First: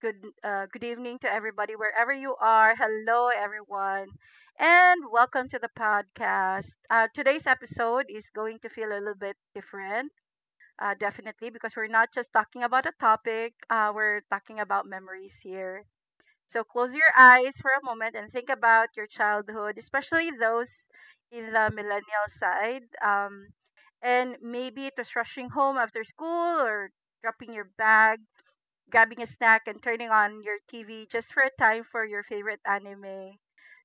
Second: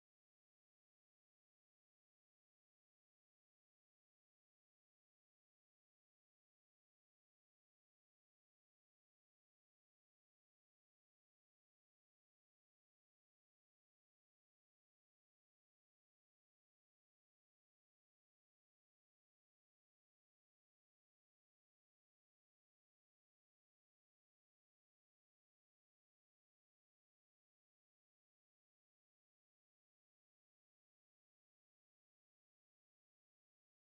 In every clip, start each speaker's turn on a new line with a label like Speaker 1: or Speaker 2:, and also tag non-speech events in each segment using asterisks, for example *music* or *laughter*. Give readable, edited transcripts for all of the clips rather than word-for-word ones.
Speaker 1: good good evening to everybody wherever you are. Hello everyone. And welcome to the podcast. Today's episode is going to feel a little bit different, definitely, because we're not just talking about a topic, we're talking about memories here. So close your eyes for a moment and think about your childhood, especially those in the millennial side. And maybe it was rushing home after school or dropping your bag, grabbing a snack, and turning on your TV just for a time for your favorite anime.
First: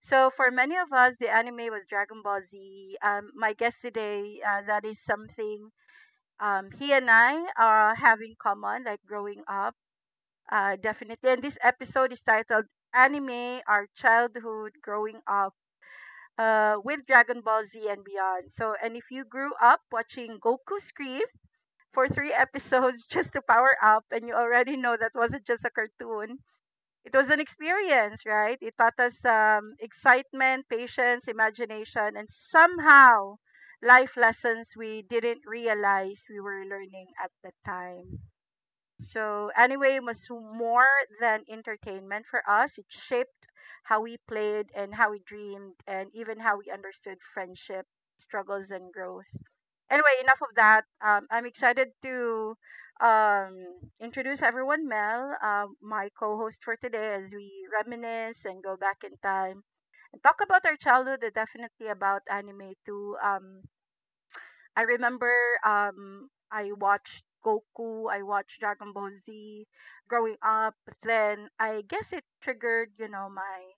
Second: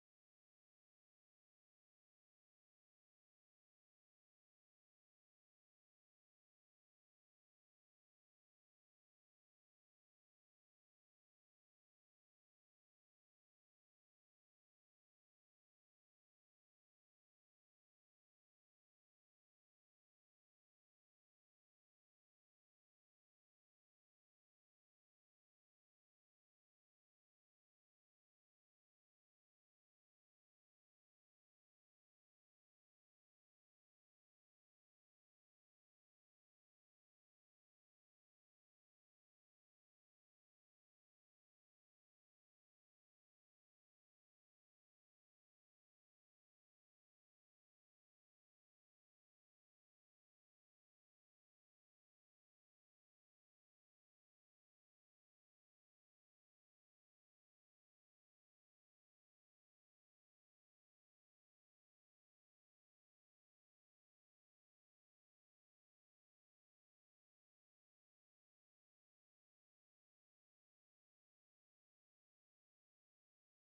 Speaker 1: So, for many of us, the anime was Dragon Ball Z. My guest today, that is something he and I have in common, like growing up, definitely. And this episode is titled Anime, Our Childhood, Growing Up with Dragon Ball Z and beyond. So, and if you grew up watching Goku scream for three episodes *laughs* just to power up, and you already know that wasn't just a cartoon. It was an experience, right? It taught us excitement, patience, imagination, and somehow life lessons we didn't realize we were learning at the time. So anyway, it was more than entertainment for us. It shaped how we played and how we dreamed and even how we understood friendship, struggles and growth. Anyway, enough of that. I'm excited to um, introduce everyone, Mel, my co-host for today, as we reminisce and go back in time and talk about our childhood and definitely about anime too. I remember I watched Goku, I watched Dragon Ball Z growing up. Then I guess it triggered, you know, my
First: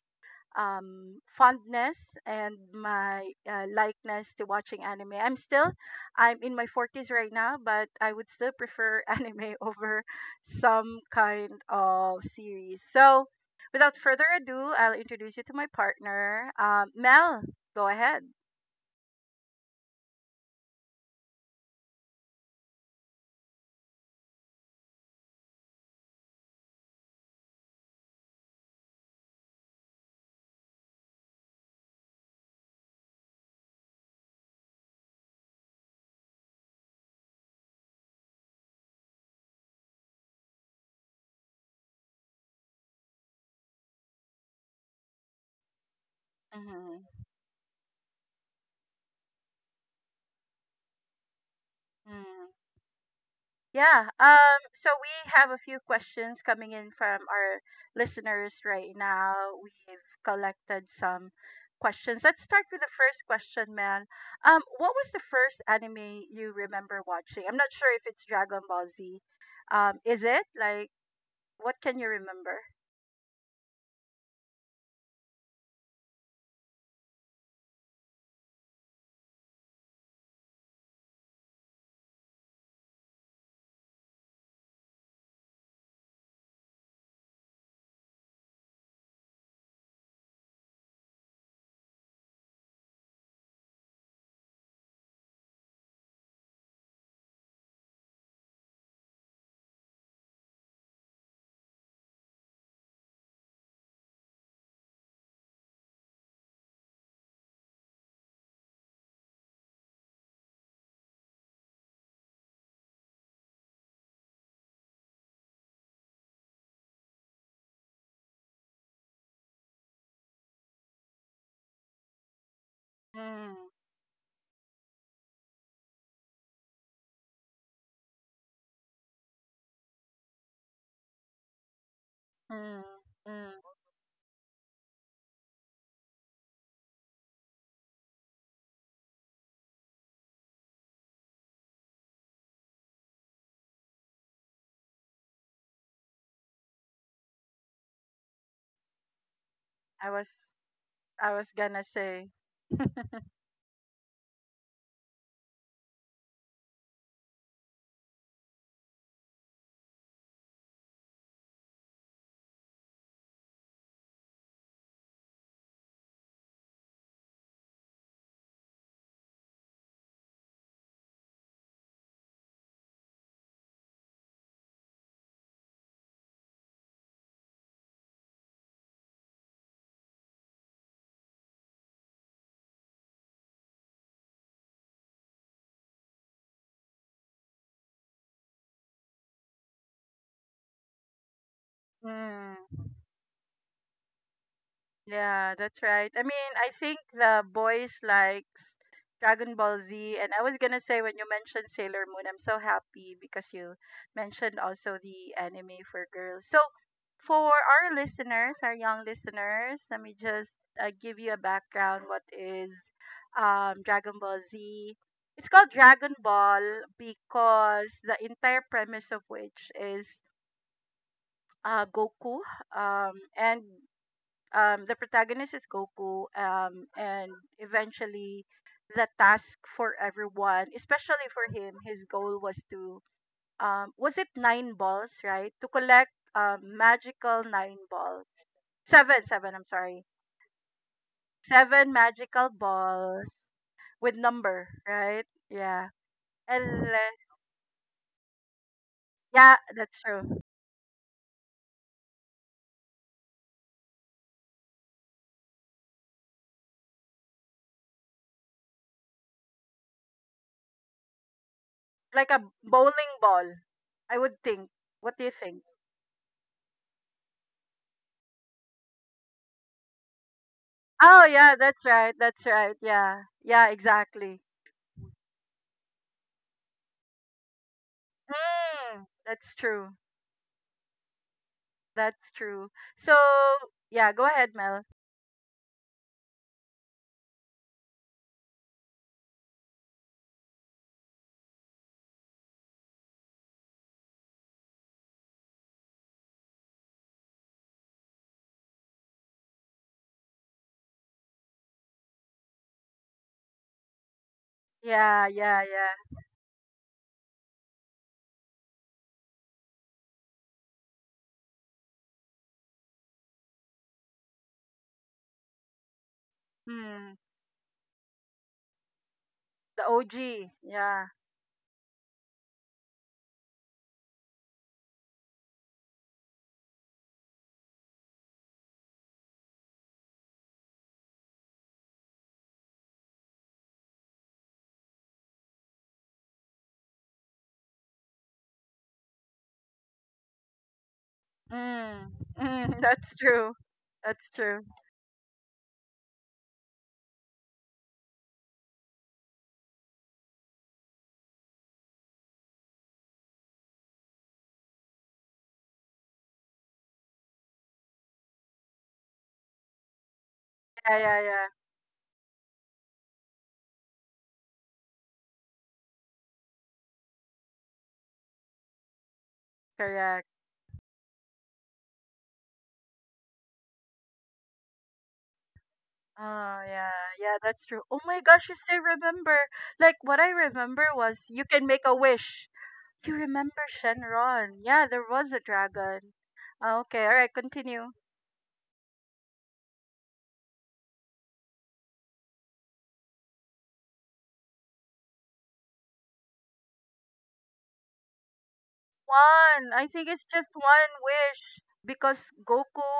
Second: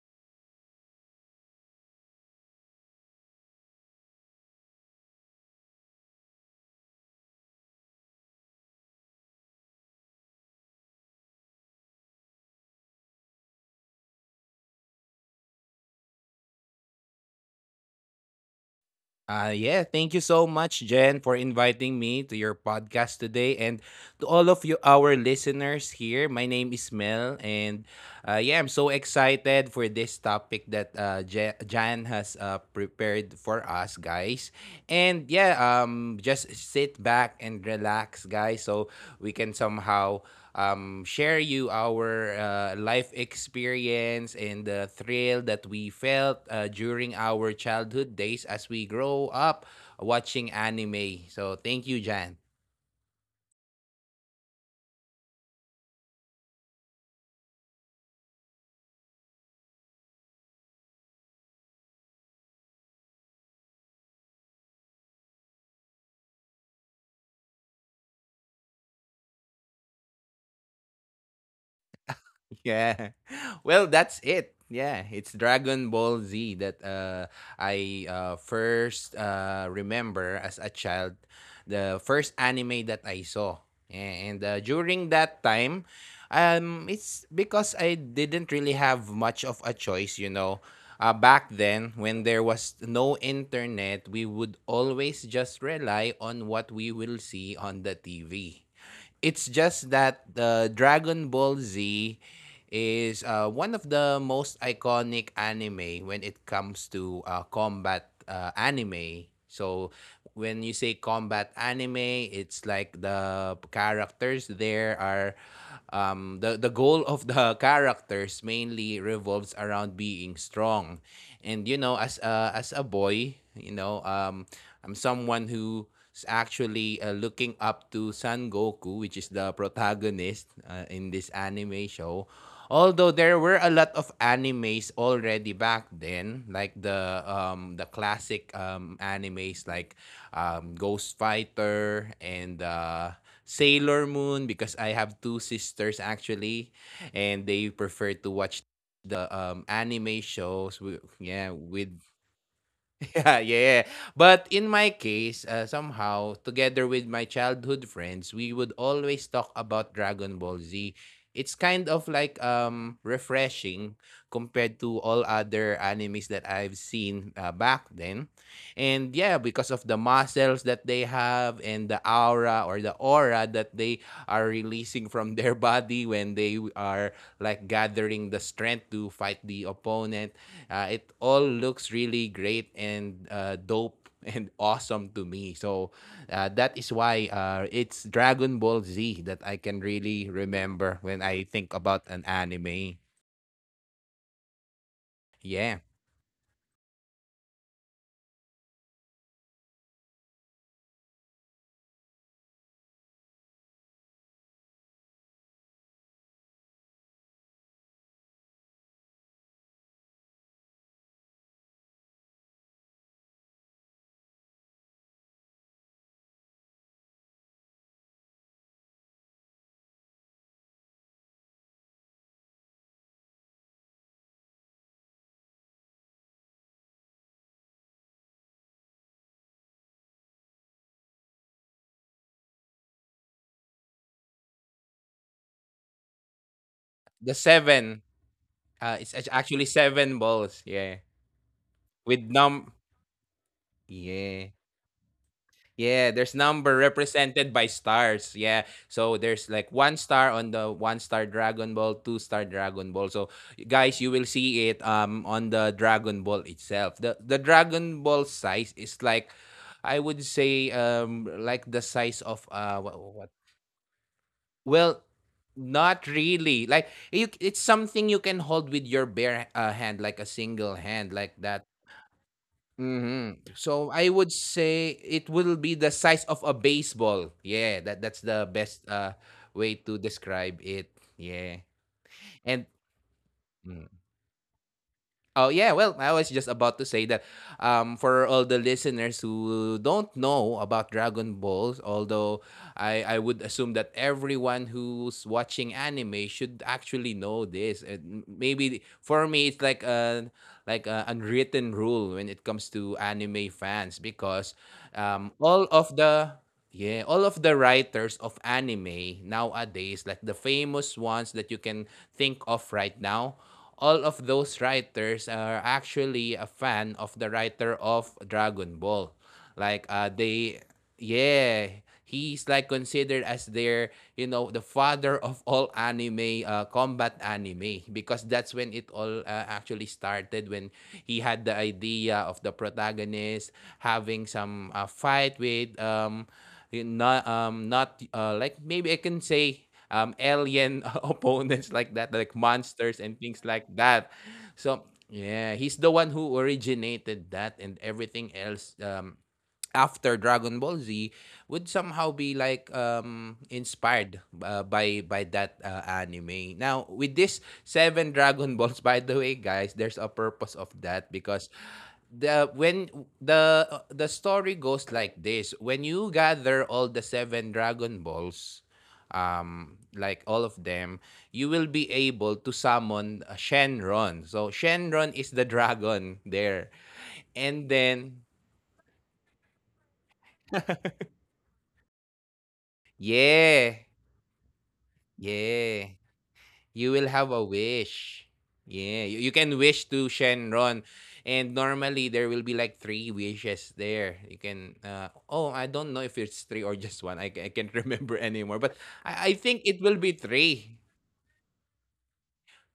Speaker 1: fondness and my likeness to watching anime. I'm in my 40s right now, but I would still prefer *laughs* anime over some kind of series. So, without further ado, I'll introduce you to my partner. Mel, go ahead.
Speaker 2: Yeah, thank you so much, Jen, for inviting me to your podcast today, and to all of you, our listeners here. My name is Mel, and yeah, I'm so excited for this topic that Jan has prepared for us, guys. Just sit back and relax, guys, so we can somehow share you our life experience and the thrill that we felt during our childhood days as we grow up watching anime. So thank you,
Speaker 1: Mhm.
Speaker 2: Jan.
Speaker 1: Yeah. So we have a few questions coming in from our listeners right now. We've collected some questions. Let's start with the first question, man. What was the first anime you remember watching? I'm not sure if it's Dragon Ball Z. Is it? Like, what can you remember?
Speaker 2: Yeah. *laughs* Well, that's it. Yeah, it's Dragon Ball Z that I first remember as a child, the first anime that I saw. Yeah, and during that time, it's because I didn't really have much of a choice, you know. Back then when there was no internet, we would always just rely on what we will see on the TV. It's just that the Dragon Ball Z is one of the most iconic anime when it comes to combat anime. So when you say combat anime, it's like the characters there are the goal of the *laughs* characters mainly revolves around being strong, and you know as a boy,
Speaker 1: Mm,
Speaker 2: I'm someone who is actually looking up to Son Goku, which is the protagonist in this anime show.
Speaker 1: mm,
Speaker 2: Although there
Speaker 1: mm.
Speaker 2: were a lot of animes already back then, like the classic animes like Ghost Fighter and Sailor Moon, because I have two sisters actually, and they prefer to watch the
Speaker 1: I
Speaker 2: anime
Speaker 1: was
Speaker 2: shows.
Speaker 1: I was
Speaker 2: Yeah,
Speaker 1: gonna
Speaker 2: with.
Speaker 1: say.
Speaker 2: *laughs* Yeah, yeah. But in my case, somehow, together with my childhood friends, we would always talk about Dragon Ball Z. It's kind of like refreshing compared to all other animes that I've seen back then. And yeah, because of the muscles that they have and the aura that they are releasing from their *laughs* body when they are like gathering the strength to fight the opponent. It all looks really great and dope and *laughs* awesome to me. So that is why it's Dragon Ball Z that I can really remember when I think about an
Speaker 1: Mm.
Speaker 2: anime.
Speaker 1: Yeah, that's
Speaker 2: Yeah.
Speaker 1: right. I mean, I think the boys likes Dragon Ball Z, and I was gonna say when you mentioned Sailor Moon, I'm so happy because you mentioned also the anime for girls. So, for our listeners, our young listeners, let me just give you a background. What is Dragon Ball Z? It's called Dragon Ball because the entire premise of which is Goku, and the protagonist is Goku, and eventually the task for everyone, especially for him, his goal was to was it nine balls, right? To collect magical
Speaker 2: The
Speaker 1: nine balls,
Speaker 2: seven.
Speaker 1: seven, seven. I'm
Speaker 2: Actually
Speaker 1: sorry,
Speaker 2: seven balls. Yeah.
Speaker 1: seven magical
Speaker 2: With num.
Speaker 1: balls with number,
Speaker 2: Yeah.
Speaker 1: right? Yeah,
Speaker 2: Yeah, there's
Speaker 1: and
Speaker 2: number
Speaker 1: then-
Speaker 2: represented by stars. Yeah. So
Speaker 1: yeah,
Speaker 2: there's like
Speaker 1: that's
Speaker 2: one
Speaker 1: true.
Speaker 2: star on the one star Dragon Ball, two star Dragon Ball. So guys, you will see it on the Dragon Ball itself. The Dragon Ball size is like I would say like the
Speaker 1: Like a
Speaker 2: size of
Speaker 1: bowling ball,
Speaker 2: what.
Speaker 1: I would think. What do you
Speaker 2: Well,
Speaker 1: think?
Speaker 2: not really like you, it's something you can hold with your bare hand, like a single
Speaker 1: Oh
Speaker 2: hand
Speaker 1: yeah,
Speaker 2: like
Speaker 1: that's
Speaker 2: that.
Speaker 1: right. That's right. Yeah.
Speaker 2: Hmm.
Speaker 1: Yeah,
Speaker 2: So I
Speaker 1: exactly.
Speaker 2: would say it will be the size of a baseball. Yeah, that that's the
Speaker 1: Mm,
Speaker 2: best
Speaker 1: that's true.
Speaker 2: way to describe it. Yeah.
Speaker 1: That's true.
Speaker 2: And
Speaker 1: So yeah, go
Speaker 2: mm.
Speaker 1: ahead, Mel.
Speaker 2: Oh yeah, well, I was just about to say that for all the listeners who don't know about Dragon Balls, although I would assume that everyone who's watching anime should actually know this. And maybe for me, it's like a unwritten rule when it comes to anime fans because
Speaker 1: Yeah, yeah,
Speaker 2: all
Speaker 1: yeah.
Speaker 2: of the yeah, all of the writers of anime nowadays, like the famous ones that you can think of right now, all of those writers are actually a
Speaker 1: Hmm.
Speaker 2: fan of the writer of Dragon Ball.
Speaker 1: The
Speaker 2: Like
Speaker 1: OG.
Speaker 2: they
Speaker 1: Yeah.
Speaker 2: Yeah, he's like considered as their, you know, the father of all anime combat anime, because that's when it all actually started when he had the idea of the protagonist having some fight with not like maybe I can say alien *laughs* opponents
Speaker 1: Mm.
Speaker 2: like that, like
Speaker 1: Mm. *laughs* That's
Speaker 2: monsters and
Speaker 1: true.
Speaker 2: things like
Speaker 1: That's
Speaker 2: that.
Speaker 1: true.
Speaker 2: So yeah, he's the one who originated that, and everything else after Dragon Ball Z would somehow be like inspired by that anime. Now with this seven *laughs* Dragon Balls, by the way, guys, there's a purpose of
Speaker 1: Yeah, yeah,
Speaker 2: that
Speaker 1: yeah.
Speaker 2: because the when the story goes like this: when you gather all the seven Dragon Balls,
Speaker 1: Correct.
Speaker 2: like all of them, you will be able to summon Shenron. So Shenron is the *laughs* dragon
Speaker 1: Oh
Speaker 2: there.
Speaker 1: yeah, yeah, that's true.
Speaker 2: And
Speaker 1: Oh my
Speaker 2: then,
Speaker 1: gosh, you still remember. Like what I remember was you can make a wish. You remember
Speaker 2: yeah.
Speaker 1: Shenron. Yeah, there was a
Speaker 2: Yeah,
Speaker 1: dragon. Ah, okay,
Speaker 2: you
Speaker 1: all
Speaker 2: will
Speaker 1: right,
Speaker 2: have a
Speaker 1: continue.
Speaker 2: wish. Yeah, you can wish to Shenron, and normally there will be like three wishes there. You can, oh, I don't know if it's three or just one. I can't *laughs* remember anymore, but I
Speaker 1: One.
Speaker 2: think
Speaker 1: I
Speaker 2: it
Speaker 1: think
Speaker 2: will
Speaker 1: it's
Speaker 2: be
Speaker 1: just one
Speaker 2: three.
Speaker 1: wish because Goku,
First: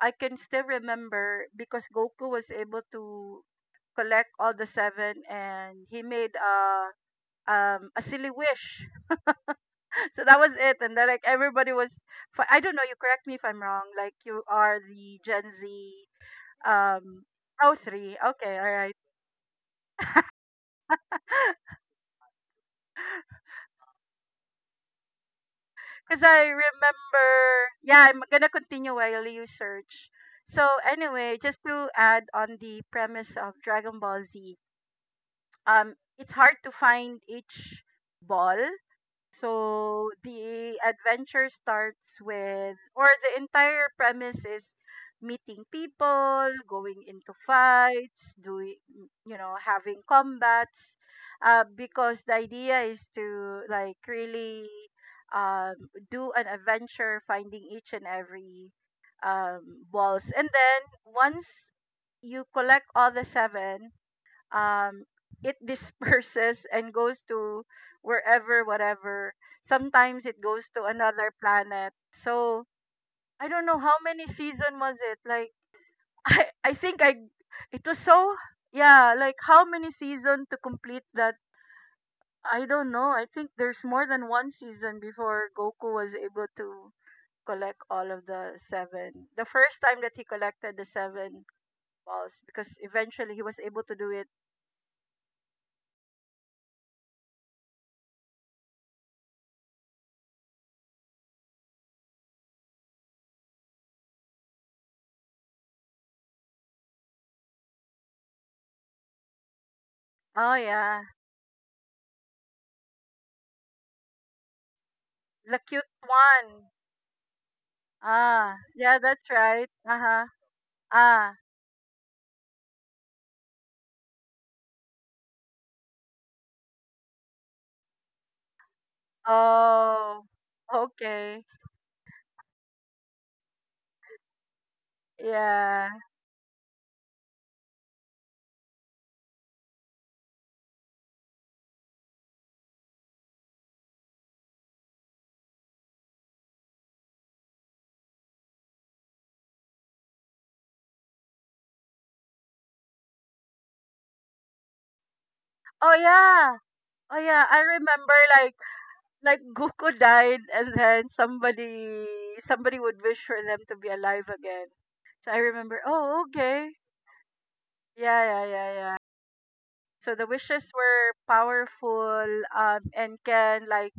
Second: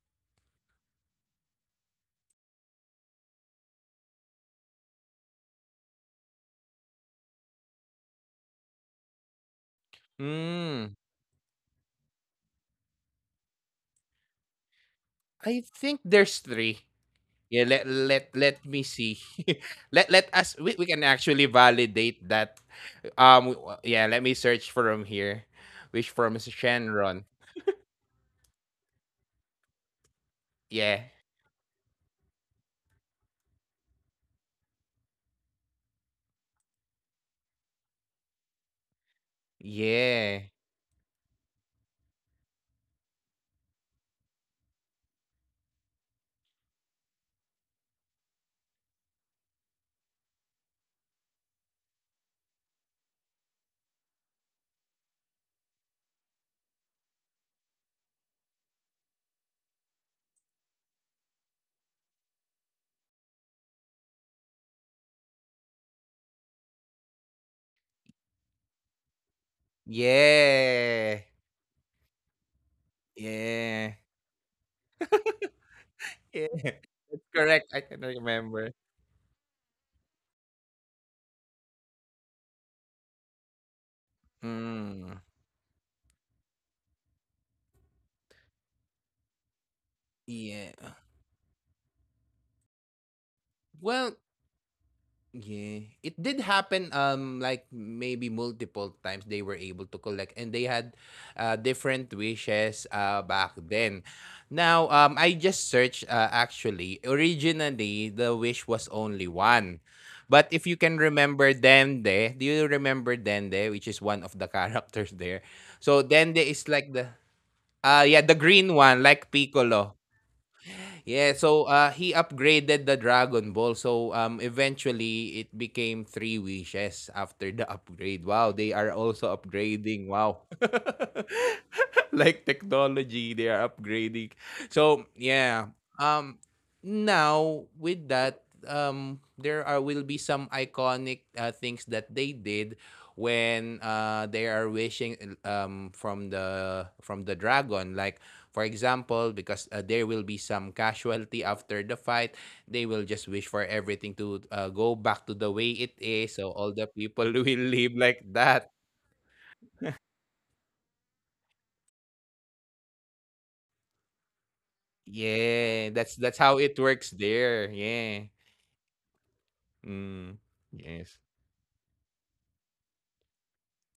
Speaker 1: I can still remember because Goku was able to collect all the seven and he made a silly wish. *laughs* So that was it and
Speaker 2: Mm,
Speaker 1: then like everybody was I don't know, you correct me if I'm wrong. Like you are the Gen
Speaker 2: I think
Speaker 1: Z
Speaker 2: there's three.
Speaker 1: um
Speaker 2: Yeah,
Speaker 1: oh three. Okay,
Speaker 2: let
Speaker 1: all
Speaker 2: me
Speaker 1: right.
Speaker 2: see. *laughs* We can actually
Speaker 1: *laughs*
Speaker 2: validate that. Yeah, let me search from here. Wish
Speaker 1: Because
Speaker 2: from
Speaker 1: I
Speaker 2: Shenron.
Speaker 1: remember, yeah, I'm gonna continue while you search. So
Speaker 2: Yeah.
Speaker 1: anyway, just to add on the premise of Dragon Ball Z, it's hard to find each ball, so
Speaker 2: Yeah.
Speaker 1: the adventure starts with, or the entire premise is meeting people, going into fights, doing, you know, having combats. Because the idea is to like really um, do an adventure, finding each and every balls, and then once you collect all the seven, um it *laughs* disperses and goes to wherever whatever, sometimes it goes to
Speaker 2: Yeah.
Speaker 1: another planet. So I don't know how
Speaker 2: Yeah.
Speaker 1: many season was it, like, *laughs*
Speaker 2: Yeah.
Speaker 1: I think I
Speaker 2: *laughs* Correct.
Speaker 1: it
Speaker 2: I
Speaker 1: was
Speaker 2: can
Speaker 1: so,
Speaker 2: remember.
Speaker 1: yeah, like how many season to complete that. I don't know, I think there's more than one season
Speaker 2: Mm.
Speaker 1: before Goku was able to collect all of the seven. The first time that he collected
Speaker 2: Yeah.
Speaker 1: the seven balls, because eventually he was able to do
Speaker 2: Well,
Speaker 1: it.
Speaker 2: yeah, it did happen like maybe multiple times they were able to collect and they had different wishes back then. Now, I just searched actually originally the wish was only one.
Speaker 1: Oh
Speaker 2: But if you
Speaker 1: yeah,
Speaker 2: can remember Dende, do you remember Dende, which is one of the *laughs* characters there?
Speaker 1: the cute
Speaker 2: So Dende
Speaker 1: one.
Speaker 2: is like the yeah, the
Speaker 1: Ah,
Speaker 2: green
Speaker 1: yeah,
Speaker 2: one,
Speaker 1: that's
Speaker 2: like
Speaker 1: right.
Speaker 2: Piccolo.
Speaker 1: Uh-huh. Ah.
Speaker 2: Yeah, so he upgraded the Dragon Ball. So eventually, it became three wishes after the upgrade. Wow, they are also upgrading.
Speaker 1: Oh.
Speaker 2: Wow. *laughs*
Speaker 1: Okay.
Speaker 2: Like technology, they are upgrading. So, yeah.
Speaker 1: Yeah.
Speaker 2: Now, with that, there are will be some iconic things that they did when they are wishing from the dragon. Like, for example, because there will be some casualty after the fight, they will just wish for everything to go back to the way
Speaker 1: Oh
Speaker 2: it is. So
Speaker 1: yeah.
Speaker 2: all the
Speaker 1: Oh
Speaker 2: people *laughs*
Speaker 1: yeah, I
Speaker 2: will live
Speaker 1: remember
Speaker 2: like
Speaker 1: like
Speaker 2: that.
Speaker 1: like Goku died and then somebody would wish for them to be alive again. So I remember,
Speaker 2: Yeah,
Speaker 1: oh
Speaker 2: that's how
Speaker 1: okay.
Speaker 2: it works there.
Speaker 1: Yeah,
Speaker 2: Yeah.
Speaker 1: yeah, yeah, yeah. So the
Speaker 2: Mm.
Speaker 1: wishes were
Speaker 2: Yes.
Speaker 1: powerful and can like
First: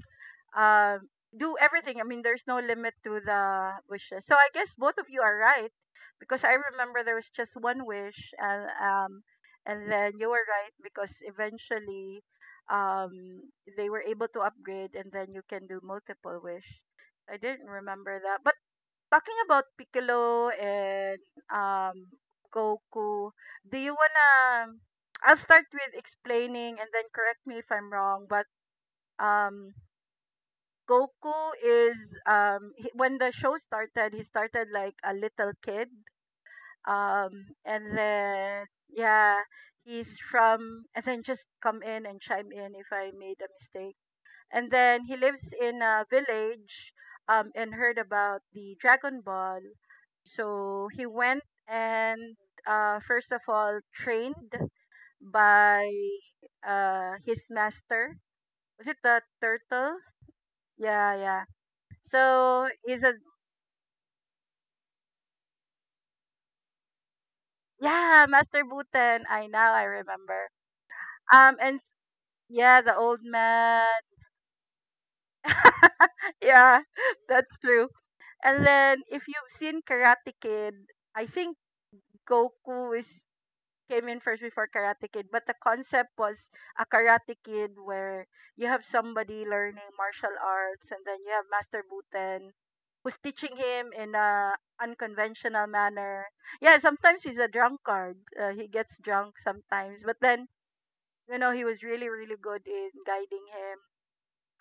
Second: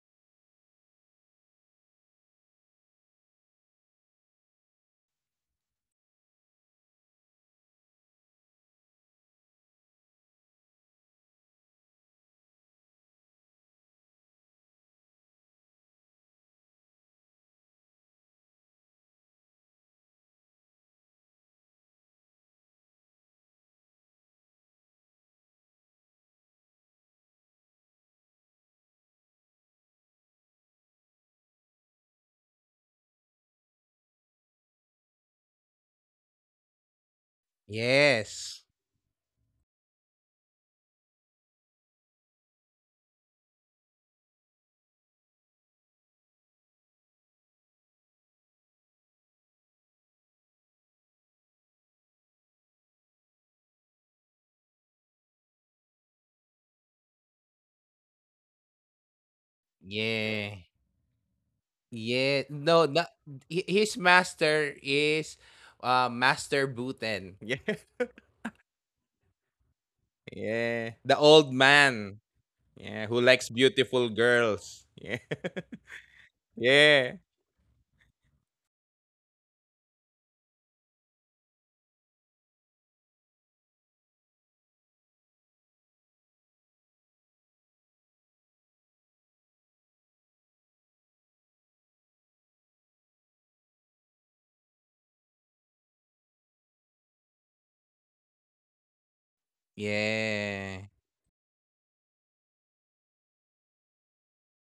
Speaker 1: um do everything. I mean, there's no limit to the wishes. So I guess both of you are right because I remember there was just one wish, and then you were right because eventually, um, they were able to upgrade, and then you can do multiple wish. I didn't remember that, but talking about Piccolo and um Goku, do you wanna? I'll start with explaining, and then correct me if I'm wrong, but um Goku is he, when the show started, he started like a little kid. And
Speaker 2: Yes.
Speaker 1: then yeah, he's from and then just come in and chime in if I made a mistake. And then he lives in a village and heard about the Dragon Ball. So he went and first of all trained by his master. Was it the turtle?
Speaker 2: Yeah.
Speaker 1: Yeah, yeah
Speaker 2: Yeah.
Speaker 1: so
Speaker 2: No, no,
Speaker 1: he's a
Speaker 2: his master is Master Buten. *laughs* Yeah.
Speaker 1: yeah, Master Buten. I now I remember.
Speaker 2: Yeah. The old
Speaker 1: And
Speaker 2: man.
Speaker 1: yeah,
Speaker 2: Yeah,
Speaker 1: the
Speaker 2: who
Speaker 1: old
Speaker 2: likes
Speaker 1: man.
Speaker 2: beautiful girls. Yeah.
Speaker 1: *laughs*
Speaker 2: *laughs*
Speaker 1: Yeah,
Speaker 2: Yeah.
Speaker 1: that's true. And then if you've seen Karate Kid, I think Goku is came in first before Karate Kid, but the concept was a Karate Kid where you have somebody learning martial arts and then you have Master Buten who's teaching him in a unconventional manner. Yeah, sometimes he's a drunkard. He gets drunk sometimes, but then
Speaker 2: Yeah.
Speaker 1: you know he was really really good in guiding him.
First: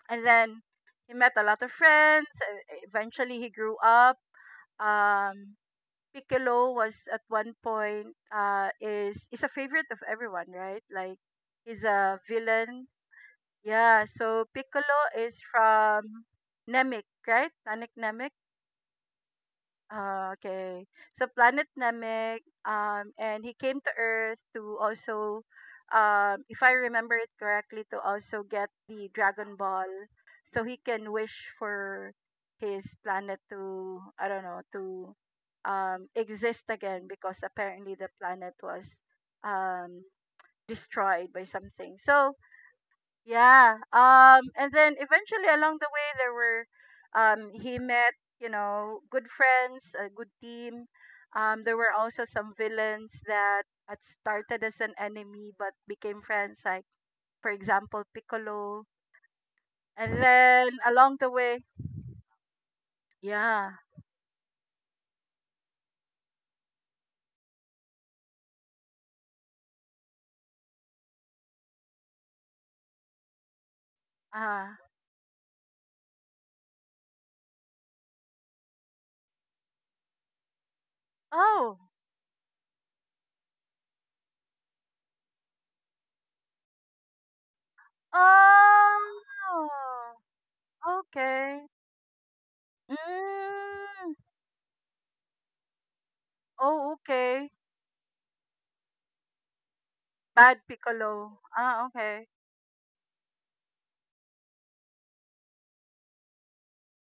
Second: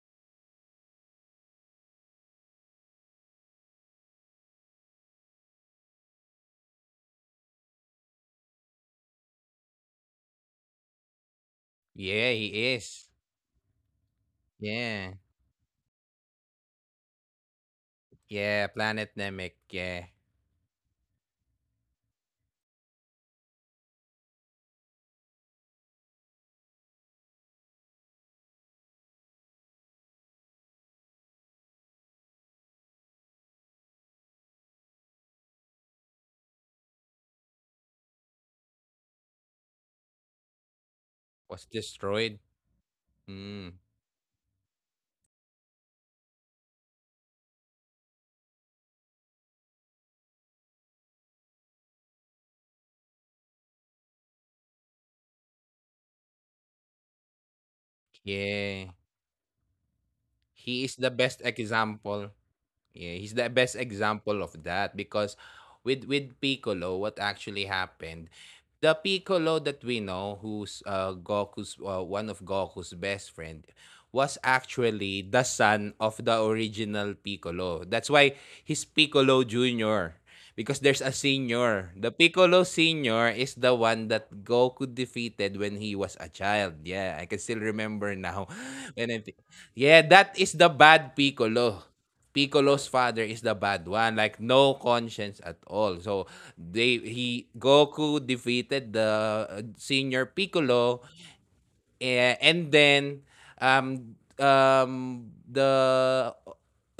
Speaker 1: And then he met a lot of friends. And eventually, he grew up. Um, Piccolo was at one point is a favorite of everyone, right? Like he's a
Speaker 2: Yeah, he
Speaker 1: villain.
Speaker 2: is.
Speaker 1: Yeah, so Piccolo
Speaker 2: Yeah.
Speaker 1: is from Namek, right? Namek.
Speaker 2: Yeah, Planet Namek, yeah,
Speaker 1: Ah, okay. So planet Namek, and he came to Earth to also, if I remember it correctly, to also get the Dragon Ball, so he can wish for his planet to, I don't know, to exist again because apparently the planet was um, destroyed by
Speaker 2: was
Speaker 1: something. So
Speaker 2: destroyed.
Speaker 1: yeah.
Speaker 2: Mm,
Speaker 1: And then eventually along the way, there were, he met, you know, good friends, a good team. There were also some villains that had started as an enemy but became friends, like, for example, Piccolo.
Speaker 2: yeah.
Speaker 1: And then
Speaker 2: He is
Speaker 1: along
Speaker 2: the
Speaker 1: the
Speaker 2: best
Speaker 1: way,
Speaker 2: example. Yeah, he's the
Speaker 1: yeah.
Speaker 2: best example of that because with Piccolo, what actually happened, the Piccolo that we know, who's Goku's one of Goku's best friend, was
Speaker 1: Uh,
Speaker 2: actually the son of the original Piccolo. That's why he's Piccolo Junior. Because there's a
Speaker 1: oh.
Speaker 2: senior. The Piccolo Senior is the one that Goku defeated when he was a child. Yeah, I can still remember now. *laughs* When I thi-
Speaker 1: Oh.
Speaker 2: yeah, that is the bad
Speaker 1: Okay.
Speaker 2: Piccolo. Piccolo's father is the bad
Speaker 1: Mm.
Speaker 2: one, like no conscience at all. So
Speaker 1: Oh,
Speaker 2: they
Speaker 1: okay.
Speaker 2: he Goku defeated the senior
Speaker 1: Bad
Speaker 2: Piccolo,
Speaker 1: Piccolo. Ah, okay.
Speaker 2: and then um um the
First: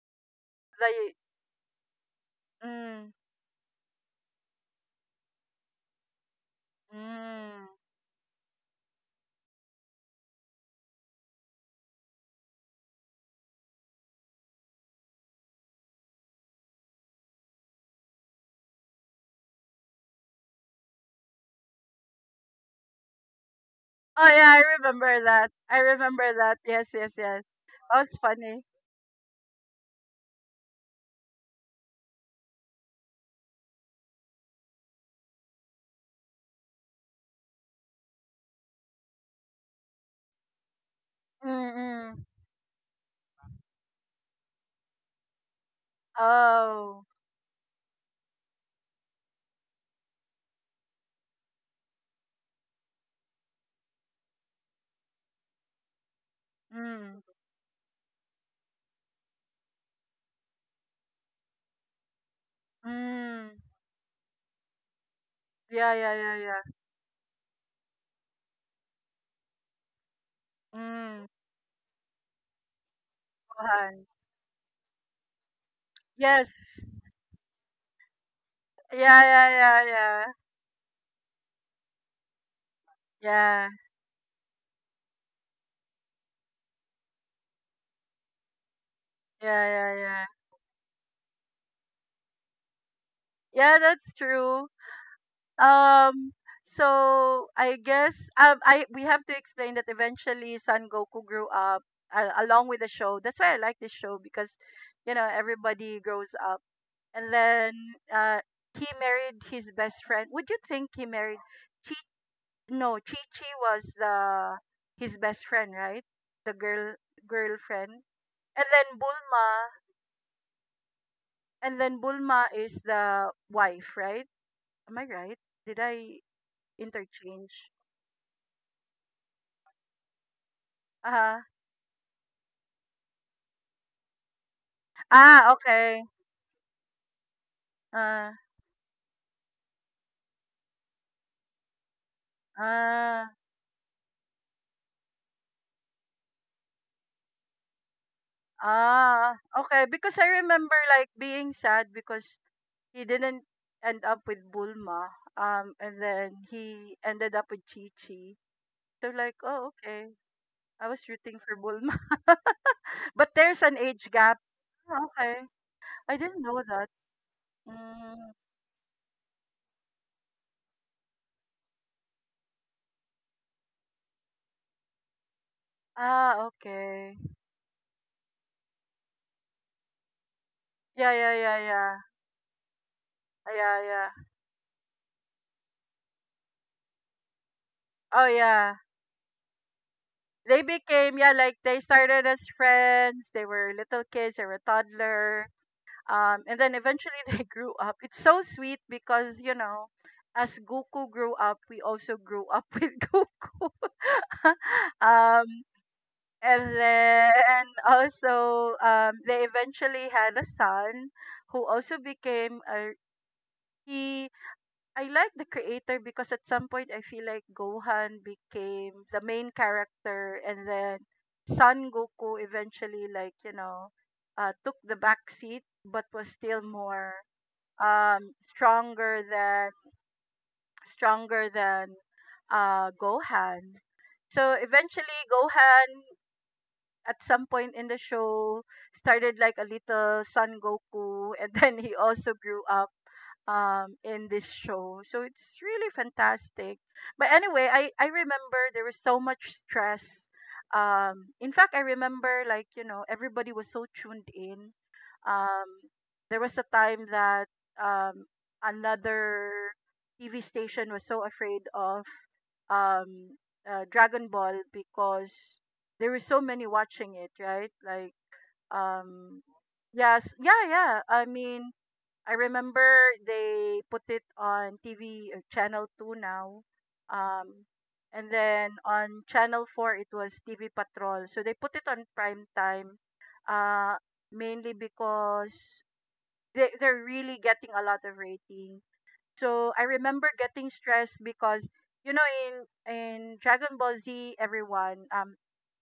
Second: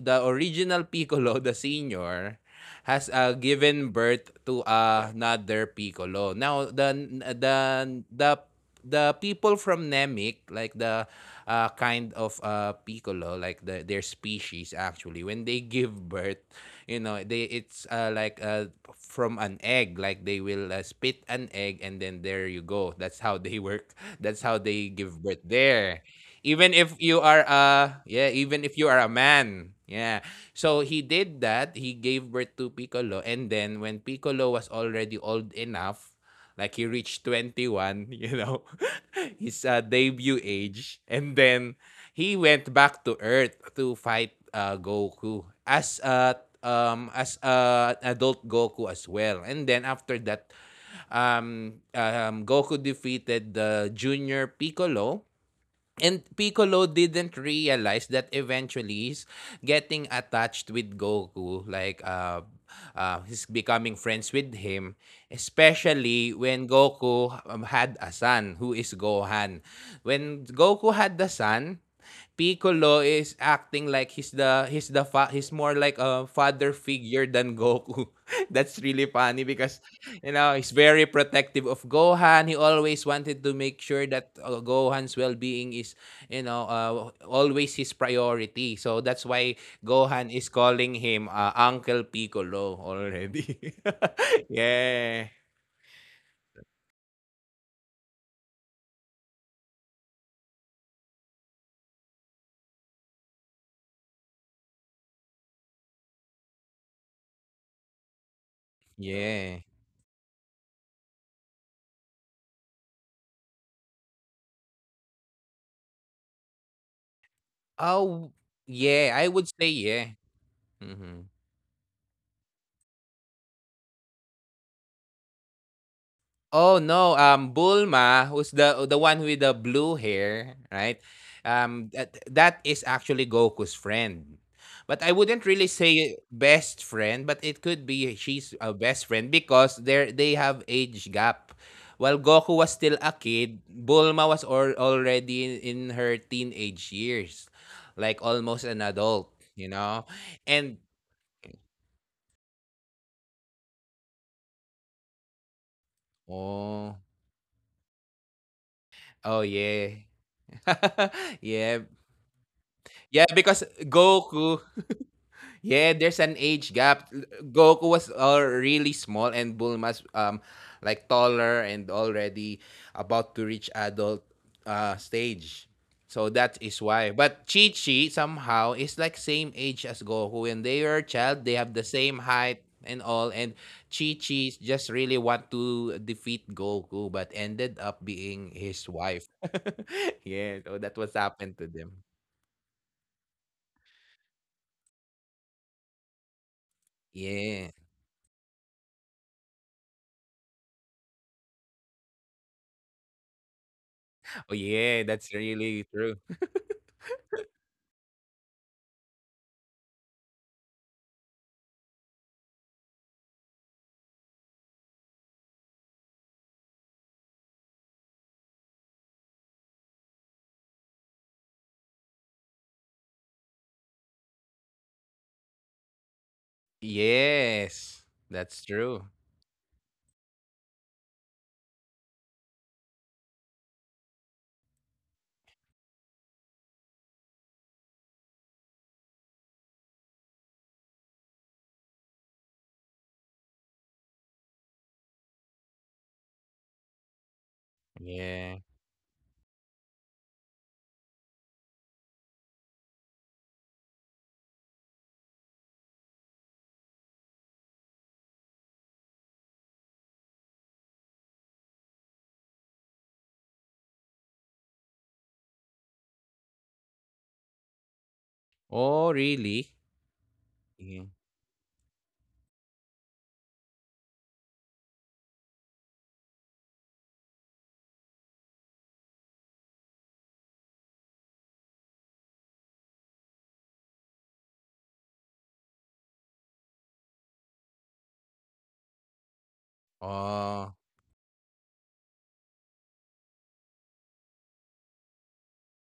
Speaker 2: the original
Speaker 1: The,
Speaker 2: Piccolo, the senior, has
Speaker 1: mm.
Speaker 2: given birth to another Piccolo. Now the the
Speaker 1: Mm.
Speaker 2: the the people from Namek, like the piccolo, like their species actually, when they give birth, you know, they it's like from an egg, like they will spit an egg and then there you go. That's how they work. *laughs*
Speaker 1: Oh
Speaker 2: That's
Speaker 1: yeah,
Speaker 2: how
Speaker 1: I
Speaker 2: they
Speaker 1: remember
Speaker 2: give birth
Speaker 1: that. I
Speaker 2: there.
Speaker 1: remember that.
Speaker 2: Even
Speaker 1: Yes,
Speaker 2: if
Speaker 1: yes,
Speaker 2: you
Speaker 1: yes.
Speaker 2: are
Speaker 1: That was
Speaker 2: yeah,
Speaker 1: funny.
Speaker 2: even if you are a man. Yeah. So he did that. He gave birth to Piccolo, and then when Piccolo was already old enough, like he reached 21, you know, *laughs* his debut age. And then
Speaker 1: Mm-mm.
Speaker 2: he went back to Earth to fight Goku as
Speaker 1: Oh.
Speaker 2: a adult Goku as well. And then after that, Goku defeated the junior Piccolo. And Piccolo
Speaker 1: Mm.
Speaker 2: didn't realize that eventually he's getting attached with Goku, like he's
Speaker 1: Mm.
Speaker 2: becoming friends with him,
Speaker 1: Yeah, yeah, yeah,
Speaker 2: especially
Speaker 1: yeah.
Speaker 2: when Goku had a son, who is Gohan. When Goku had
Speaker 1: Mm.
Speaker 2: the son, Piccolo is acting
Speaker 1: Gohan.
Speaker 2: like he's more like a
Speaker 1: Yes.
Speaker 2: father figure than Goku. *laughs* That's really
Speaker 1: Yeah,
Speaker 2: funny
Speaker 1: yeah,
Speaker 2: because,
Speaker 1: yeah, yeah.
Speaker 2: you know, he's very protective of Gohan. He always wanted to
Speaker 1: Yeah,
Speaker 2: make sure that Gohan's well-being is, you know, always his priority. So that's why
Speaker 1: yeah, yeah,
Speaker 2: Gohan
Speaker 1: yeah.
Speaker 2: is calling him Uncle Piccolo already.
Speaker 1: Yeah, that's
Speaker 2: *laughs*
Speaker 1: true.
Speaker 2: Yeah.
Speaker 1: Um, so I guess I we have to explain that eventually Son Goku grew up along with the show. That's why I like this show because you know everybody grows up and then uh, he married
Speaker 2: Yeah.
Speaker 1: his best friend. Would you think he married Chi? No, Chi Chi was the his best friend, right? The girl girlfriend,
Speaker 2: Oh,
Speaker 1: and then
Speaker 2: yeah. I would say
Speaker 1: Bulma,
Speaker 2: yeah. Mhm.
Speaker 1: and then Bulma is the wife, right? Am I right? Did I
Speaker 2: Oh no,
Speaker 1: interchange?
Speaker 2: Bulma, who's the one with the blue hair, right?
Speaker 1: Uh-huh.
Speaker 2: That is actually Goku's friend. But I wouldn't
Speaker 1: Ah,
Speaker 2: really
Speaker 1: okay.
Speaker 2: say best friend, but it could be
Speaker 1: Uh,
Speaker 2: she's a best friend because they have age gap. While Goku was still a
Speaker 1: ah,
Speaker 2: kid, Bulma was or, already in her teenage years, like almost an
Speaker 1: ah,
Speaker 2: adult, you
Speaker 1: okay.
Speaker 2: know?
Speaker 1: Because I remember
Speaker 2: And
Speaker 1: like being sad because he didn't end up with Bulma. And then he
Speaker 2: oh,
Speaker 1: ended up with Chi Chi. So like,
Speaker 2: oh
Speaker 1: oh
Speaker 2: yeah.
Speaker 1: okay, I was
Speaker 2: *laughs*
Speaker 1: rooting for
Speaker 2: Yeah.
Speaker 1: Bulma, *laughs*
Speaker 2: Yeah,
Speaker 1: but
Speaker 2: because
Speaker 1: there's an age gap.
Speaker 2: Goku.
Speaker 1: Oh, okay,
Speaker 2: Yeah, there's
Speaker 1: I
Speaker 2: an
Speaker 1: didn't know
Speaker 2: age
Speaker 1: that.
Speaker 2: gap. Goku was
Speaker 1: Mm.
Speaker 2: really small and Bulma's like taller and already about to reach adult stage. So
Speaker 1: Ah,
Speaker 2: that is why.
Speaker 1: okay.
Speaker 2: But Chi Chi somehow is like same age as Goku. When they were a
Speaker 1: Yeah, yeah,
Speaker 2: child, they
Speaker 1: yeah,
Speaker 2: have the
Speaker 1: yeah,
Speaker 2: same height and all. And
Speaker 1: yeah, yeah.
Speaker 2: Chi Chi just really want to defeat Goku, but ended up
Speaker 1: Oh
Speaker 2: being
Speaker 1: yeah,
Speaker 2: his wife. *laughs*
Speaker 1: they
Speaker 2: Yeah, so that was
Speaker 1: became, yeah, like
Speaker 2: happened to
Speaker 1: they
Speaker 2: them.
Speaker 1: started as friends. They were little kids. They were toddler. And then eventually *laughs* they
Speaker 2: Yeah.
Speaker 1: grew up. It's so sweet because, you know, as Goku grew up, we also grew up *laughs* with Goku.
Speaker 2: Oh
Speaker 1: *laughs*
Speaker 2: yeah, that's
Speaker 1: um,
Speaker 2: really true.
Speaker 1: and then also they eventually had a son who also became a he I like the creator because at some point I feel like Gohan became the main character, and then Son Goku eventually, took the back seat but was still more,
Speaker 2: Yes,
Speaker 1: um,
Speaker 2: that's true.
Speaker 1: stronger than stronger than Gohan. So eventually, Gohan at some point in the show started like a little Son Goku, and *laughs* then he also grew up in this show, so it's really fantastic. But anyway, I
Speaker 2: Yeah.
Speaker 1: remember there was so much stress. In fact, I remember, like, everybody was so tuned in. um there was a time that um another TV station was so afraid of um Dragon Ball because there were so many watching it, right? Like,
Speaker 2: Oh,
Speaker 1: um
Speaker 2: really?
Speaker 1: yes, yeah,
Speaker 2: Yeah.
Speaker 1: yeah. I mean, I remember they put it on TV, channel 2 now. Um and then on channel 4 it was TV Patrol. So they put it on prime time, uh mainly because they're really getting a lot of rating. So I remember getting
Speaker 2: Oh,
Speaker 1: stressed because, you know, in Dragon Ball Z, everyone,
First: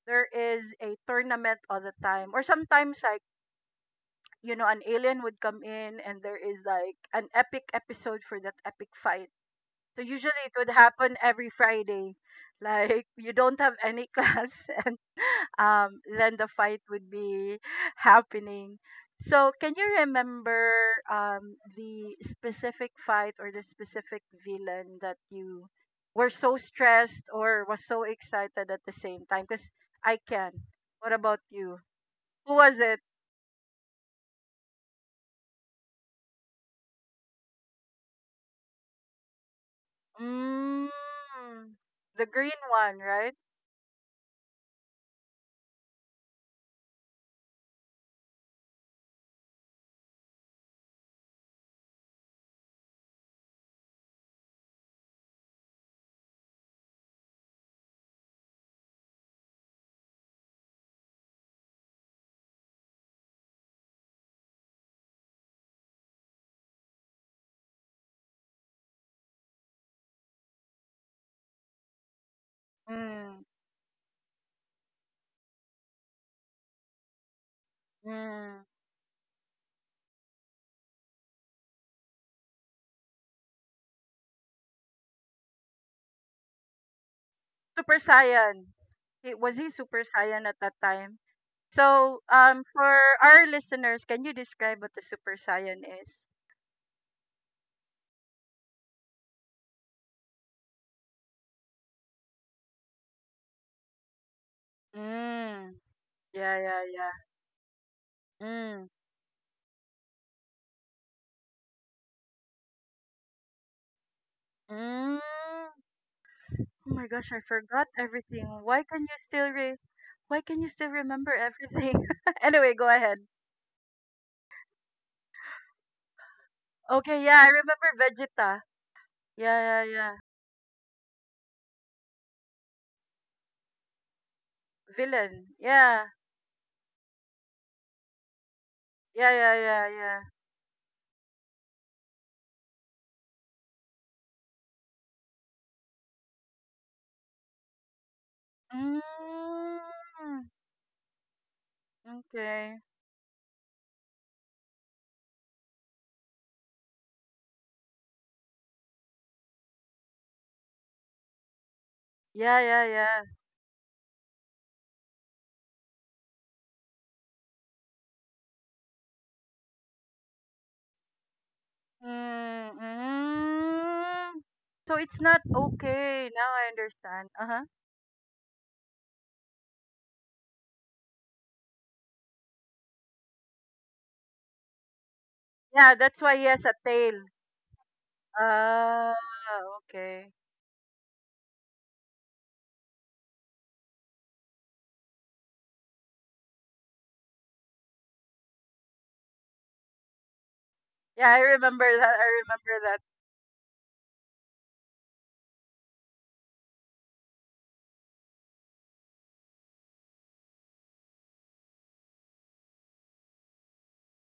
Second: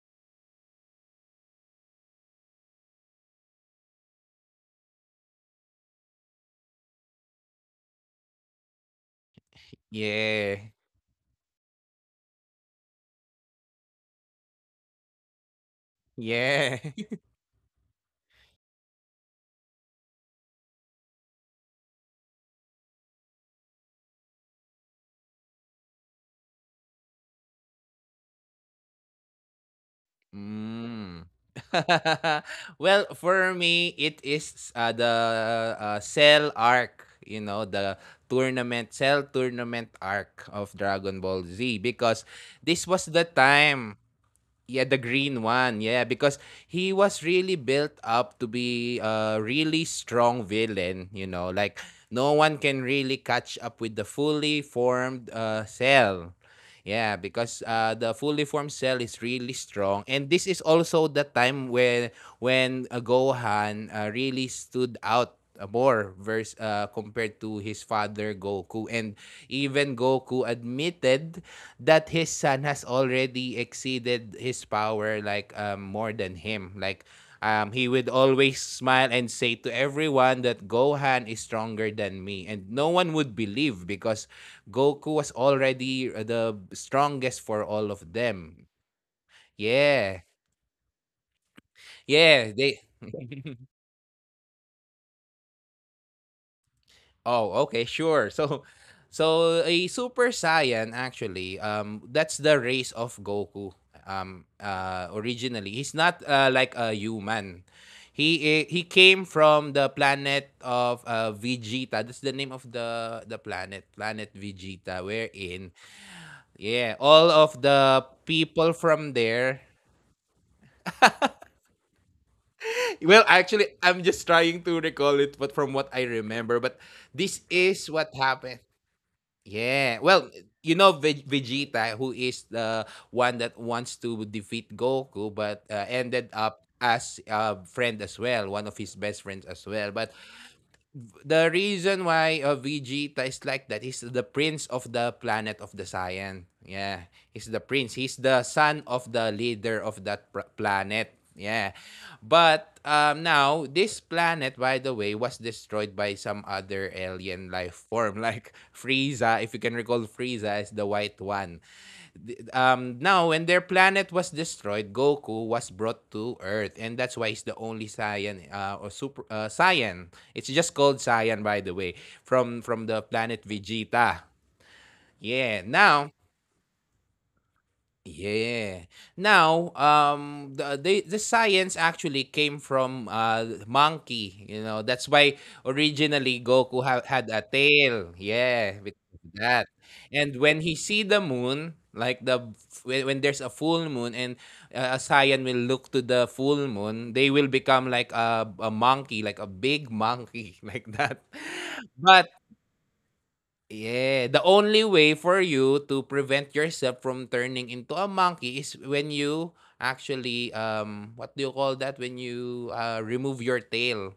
Speaker 1: there is a tournament all the time, or sometimes I, you know, an alien would come in and there is like an epic episode for that epic fight. So usually it
Speaker 2: yeah.
Speaker 1: would happen every Friday. *laughs* Like, you don't have any *laughs* class. And then the
Speaker 2: Yeah.
Speaker 1: fight would
Speaker 2: *laughs*
Speaker 1: be *laughs* happening. So can you remember the specific fight or the specific villain that you were so stressed or was so excited at the same time, because I can. What
Speaker 2: Mm.
Speaker 1: about you?
Speaker 2: *laughs*
Speaker 1: Who was it?
Speaker 2: Well, for me, it is the Cell arc, you know, the tournament, Cell tournament arc of
Speaker 1: Mm.
Speaker 2: Dragon Ball Z
Speaker 1: The
Speaker 2: because
Speaker 1: green
Speaker 2: this
Speaker 1: one,
Speaker 2: was the
Speaker 1: right?
Speaker 2: time. Yeah, the green one. Yeah, because he was really built up to be a really strong villain, you know, like no one can really catch up with the fully formed cell. Yeah, because the fully formed cell is really strong, and this is also the time when when Gohan really stood out more vers compared to his father Goku. And even Goku admitted that his son has
Speaker 1: Mm.
Speaker 2: already exceeded his power, like more than him. Like he would always
Speaker 1: Mm.
Speaker 2: smile and say to everyone that Gohan is stronger than me, and no one would believe because Goku was already the strongest for all
Speaker 1: Super
Speaker 2: of them.
Speaker 1: Saiyan. He, was he Super
Speaker 2: yeah
Speaker 1: Saiyan at that time? So,
Speaker 2: yeah they
Speaker 1: for our listeners, can you describe what the Super Saiyan is?
Speaker 2: Oh, okay, sure. So, *laughs* so a Super Saiyan actually, that's the race of Goku.
Speaker 1: Mm.
Speaker 2: Originally, he's not
Speaker 1: Yeah, yeah,
Speaker 2: like a
Speaker 1: yeah.
Speaker 2: human. He i-
Speaker 1: Mm.
Speaker 2: he came from the planet of Vegeta. That's the name of the planet, planet Vegeta.
Speaker 1: Mm.
Speaker 2: Wherein,
Speaker 1: Oh
Speaker 2: yeah,
Speaker 1: my gosh,
Speaker 2: all
Speaker 1: I
Speaker 2: of
Speaker 1: forgot
Speaker 2: the
Speaker 1: everything.
Speaker 2: people from there.
Speaker 1: Why can you still remember everything? *laughs* Anyway, go ahead.
Speaker 2: Well, actually, I'm just trying to recall it, but from what I remember, but
Speaker 1: Okay, yeah, I
Speaker 2: this
Speaker 1: remember
Speaker 2: is what
Speaker 1: Vegeta.
Speaker 2: happened.
Speaker 1: Yeah, yeah,
Speaker 2: Yeah.
Speaker 1: yeah.
Speaker 2: Well, you know Vegeta, who is the one that wants to defeat Goku,
Speaker 1: Villain.
Speaker 2: but
Speaker 1: Yeah.
Speaker 2: ended up as a friend as well, one of his
Speaker 1: Yeah,
Speaker 2: best
Speaker 1: yeah,
Speaker 2: friends
Speaker 1: yeah,
Speaker 2: as
Speaker 1: yeah.
Speaker 2: well. But the reason why Vegeta is like that is the prince of the planet of the Saiyan. Yeah, he's the prince. He's the son of
Speaker 1: Mm,
Speaker 2: the leader of that planet. Yeah.
Speaker 1: okay.
Speaker 2: But now, this planet, by the way, was destroyed by some other alien life form. *laughs* Like Frieza, if you can recall, Frieza is the white one.
Speaker 1: Yeah, yeah, yeah.
Speaker 2: Now when their planet was destroyed, Goku was brought to Earth, and that's why he's the only Saiyan or super Saiyan. It's just called Saiyan, by the way, from
Speaker 1: Mm,
Speaker 2: from the planet
Speaker 1: mm.
Speaker 2: Vegeta.
Speaker 1: So it's not
Speaker 2: Yeah. Now.
Speaker 1: okay. Now I understand. Uh-huh.
Speaker 2: Yeah. Now, the science actually came from monkey. You know, that's why
Speaker 1: Yeah, that's why he
Speaker 2: originally
Speaker 1: has a tail.
Speaker 2: Had a tail. Yeah, because
Speaker 1: Ah,
Speaker 2: that.
Speaker 1: okay.
Speaker 2: And when he see the moon, like when there's a full moon, and a Saiyan will look to the full moon, they will become like a monkey, like a big monkey, *laughs* like
Speaker 1: Yeah,
Speaker 2: that.
Speaker 1: I remember that. I
Speaker 2: But.
Speaker 1: remember that.
Speaker 2: Yeah, the only way for you to prevent yourself from turning into a monkey is when you actually what do you call that when you remove your tail.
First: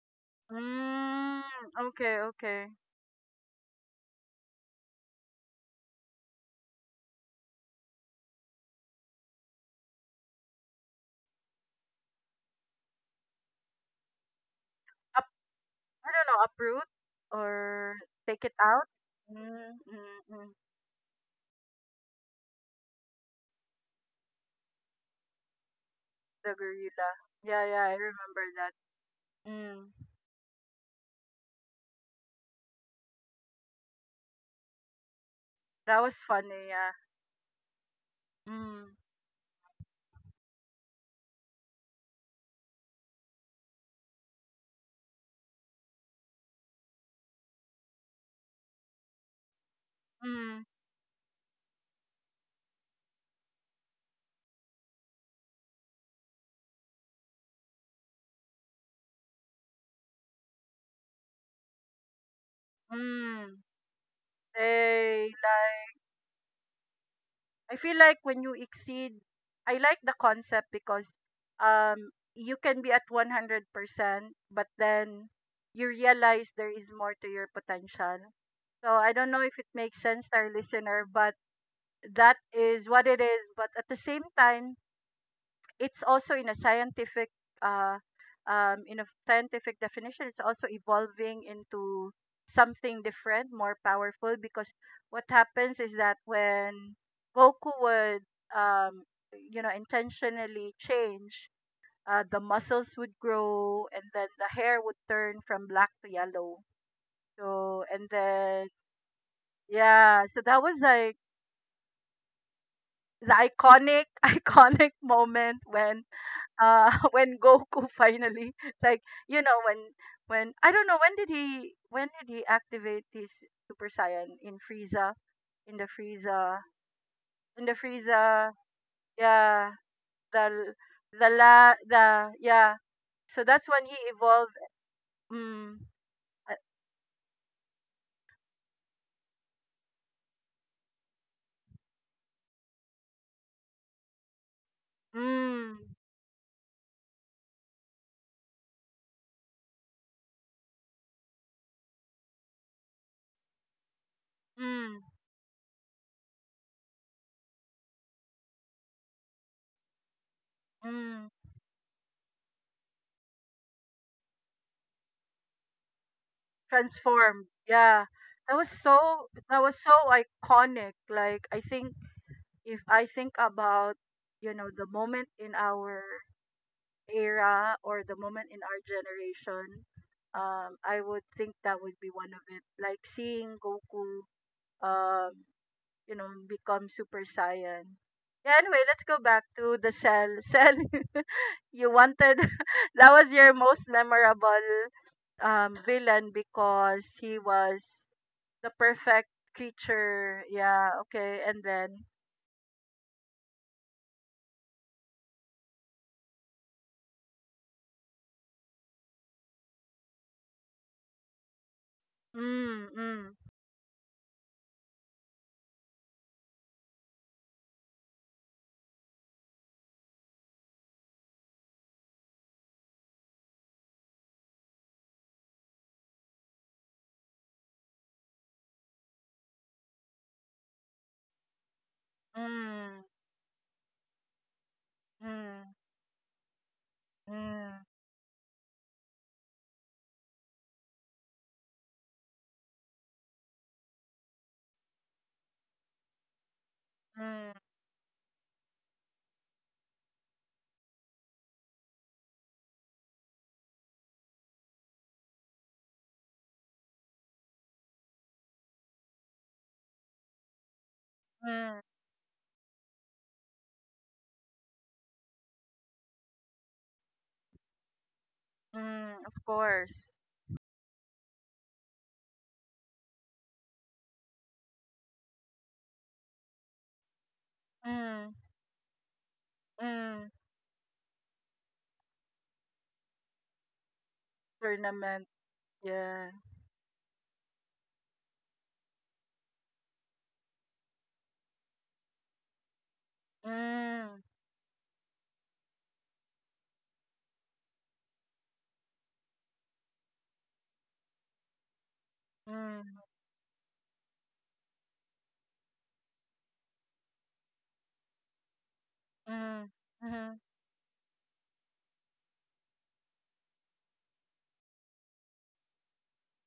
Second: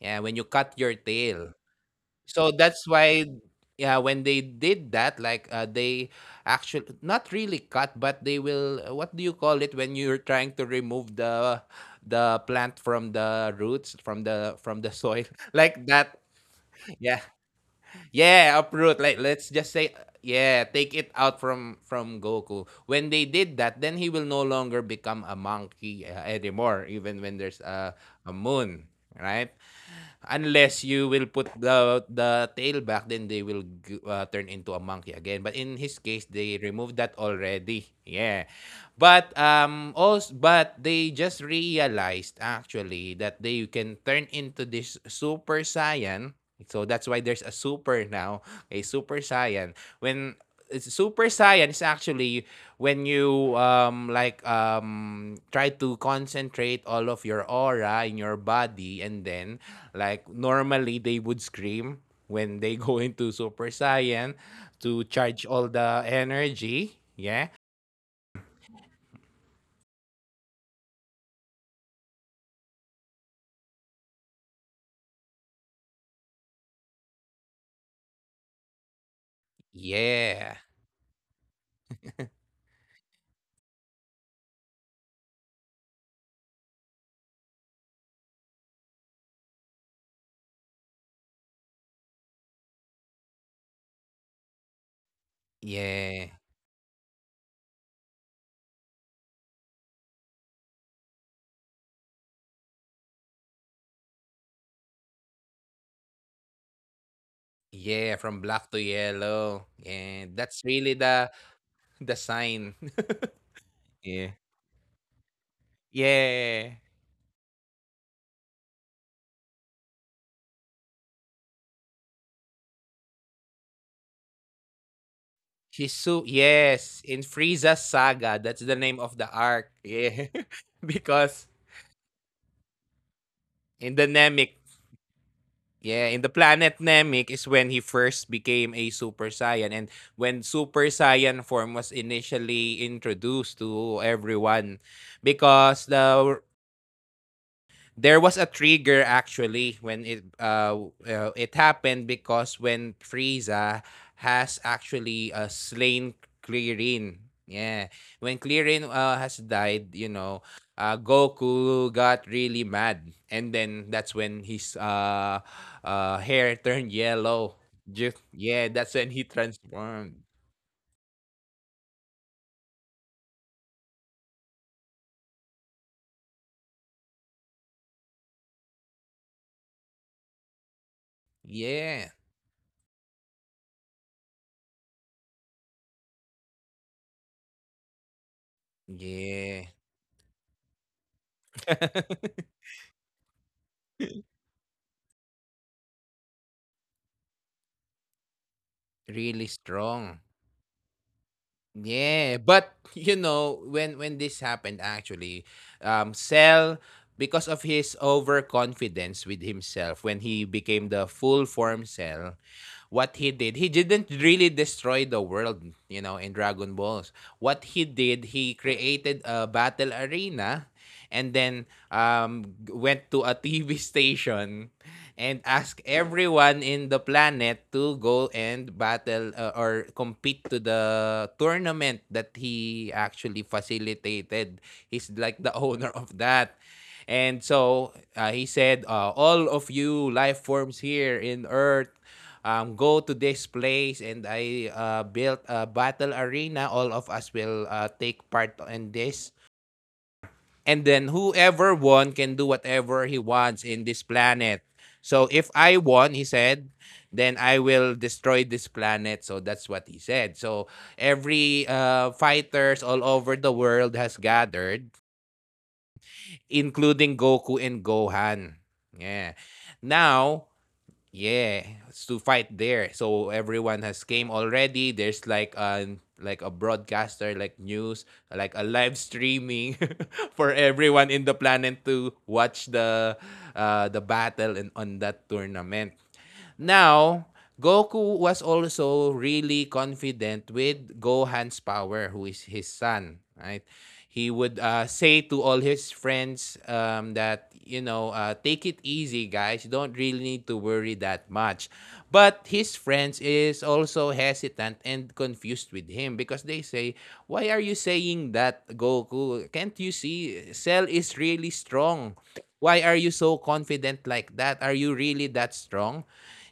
Speaker 2: Yeah, when you cut your
Speaker 1: Mm,
Speaker 2: tail.
Speaker 1: okay,
Speaker 2: So
Speaker 1: okay.
Speaker 2: that's why yeah, when they did that like they actually not really cut, but they will what do you call it when you're trying to remove the plant from the roots from the soil
Speaker 1: Up,
Speaker 2: *laughs* like
Speaker 1: I
Speaker 2: that.
Speaker 1: don't know, uproot
Speaker 2: Yeah.
Speaker 1: or take it
Speaker 2: Yeah,
Speaker 1: out.
Speaker 2: uproot. Like let's just
Speaker 1: Mm,
Speaker 2: say
Speaker 1: mm, mm.
Speaker 2: yeah, take it out from Goku. When they did that, then he will no longer become a monkey
Speaker 1: The
Speaker 2: anymore,
Speaker 1: gorilla.
Speaker 2: even when there's
Speaker 1: Yeah, yeah, I
Speaker 2: a
Speaker 1: remember that.
Speaker 2: moon, right?
Speaker 1: Mm,
Speaker 2: Unless you will put the tail back, then they will turn into a monkey again, but in his
Speaker 1: that was
Speaker 2: case they
Speaker 1: funny, yeah.
Speaker 2: removed that already. Yeah,
Speaker 1: Mm,
Speaker 2: but also, but they just realized actually that they can turn into this super saiyan, so that's why there's a super now, a super saiyan, when
Speaker 1: mm.
Speaker 2: it's super saiyan is actually when you try to concentrate all of your aura in your body, and then like normally they would scream when they go into
Speaker 1: Mm,
Speaker 2: Super Saiyan to
Speaker 1: they
Speaker 2: charge all the
Speaker 1: like
Speaker 2: energy. Yeah.
Speaker 1: I feel like when you exceed I like the concept because um you can be at 100%, but then you realize there is more to your potential. So I don't know if it makes sense to our
Speaker 2: Yeah.
Speaker 1: listener, but that is what it is. But at the same time, it's also in a scientific, uh, in a scientific definition, it's also evolving into something different, more powerful, because what happens is that
Speaker 2: Yeah.
Speaker 1: when Goku would, um, you know, intentionally change, the muscles would grow and then the hair would turn from black to yellow. So, and
Speaker 2: Yeah. From black
Speaker 1: then,
Speaker 2: to yellow. Yeah.
Speaker 1: yeah, so
Speaker 2: That's
Speaker 1: that was
Speaker 2: really
Speaker 1: like
Speaker 2: the sign. *laughs*
Speaker 1: the iconic
Speaker 2: Yeah.
Speaker 1: *laughs* iconic moment when,
Speaker 2: Yeah.
Speaker 1: *laughs* when Goku finally *laughs* like, you know, when I don't know, when did he activate his Super Saiyan in Frieza, in the
Speaker 2: Hisu,
Speaker 1: Frieza
Speaker 2: yes, in
Speaker 1: in
Speaker 2: Frieza
Speaker 1: the
Speaker 2: Saga,
Speaker 1: Frieza,
Speaker 2: that's the name of the arc.
Speaker 1: yeah,
Speaker 2: Yeah.
Speaker 1: the
Speaker 2: *laughs*
Speaker 1: the
Speaker 2: Because
Speaker 1: la the yeah, so that's when
Speaker 2: in
Speaker 1: he
Speaker 2: the Namek.
Speaker 1: evolved. Mm.
Speaker 2: Yeah, in the
Speaker 1: uh,
Speaker 2: planet Namek is when he first became a Super Saiyan, and when Super Saiyan form was initially introduced to everyone because
Speaker 1: mm,
Speaker 2: the there was a trigger actually when it happened because when Frieza has
Speaker 1: mm,
Speaker 2: actually slain Clearin. Yeah. When Clearin has died, you know,
Speaker 1: mm.
Speaker 2: Goku got really mad, and then that's when his hair turned
Speaker 1: Transformed,
Speaker 2: yellow.
Speaker 1: yeah.
Speaker 2: Just, yeah, that's when he
Speaker 1: That was so
Speaker 2: transformed.
Speaker 1: iconic, like, I think, if I think about you know, the moment in our era, or the moment in our generation. I would think that would
Speaker 2: Yeah.
Speaker 1: be one of it. Like seeing Goku, um, you know, become Super Saiyan. Yeah, anyway, let's go back
Speaker 2: Yeah.
Speaker 1: to the cell. Cell, *laughs* you
Speaker 2: *laughs*
Speaker 1: wanted, *laughs* that was your most memorable villain because he was the perfect
Speaker 2: Really strong.
Speaker 1: creature. Yeah, okay. And then,
Speaker 2: Yeah, but you know, when this happened actually, Cell, because of his overconfidence with himself when he became the full form Cell,
Speaker 1: mm,
Speaker 2: what he
Speaker 1: mm,
Speaker 2: did. He didn't really destroy the world, you know, in Dragon Balls. What he did, he created a battle arena and then went to a *laughs* TV station and asked everyone in the planet to go and battle or compete to the tournament that he
Speaker 1: mm,
Speaker 2: actually facilitated. He's like the *laughs*
Speaker 1: mm,
Speaker 2: owner of that. And so
Speaker 1: mm,
Speaker 2: he said, all of you life forms here in Earth, go to this place and I built a battle arena. All of us
Speaker 1: mm,
Speaker 2: will
Speaker 1: mm,
Speaker 2: take part in this. And then whoever won can do whatever he wants in this planet. So if I won, he said, then I will destroy this planet. So that's what he said. So every
Speaker 1: mm.
Speaker 2: fighters all over the world has gathered, including Goku and Gohan. Yeah.
Speaker 1: Mm, of course.
Speaker 2: Now, yeah, it's to fight there. So everyone has came already. There's like an like a broadcaster, like news,
Speaker 1: Mm,
Speaker 2: like a live streaming *laughs*
Speaker 1: mm,
Speaker 2: for everyone in the planet to watch the battle and on that
Speaker 1: tournament.
Speaker 2: tournament.
Speaker 1: Yeah.
Speaker 2: Now, Goku was also really confident with Gohan's power, who is his son, right? He
Speaker 1: Mm,
Speaker 2: would say to all his friends that, you know, take it easy, guys. You don't really need to worry that much. But his
Speaker 1: mm,
Speaker 2: friends is also hesitant and confused with him because they say, why are you saying that, Goku?
Speaker 1: mm,
Speaker 2: Can't you
Speaker 1: mm,
Speaker 2: see? Cell is really strong. Why are you so confident like that? Are you really that strong?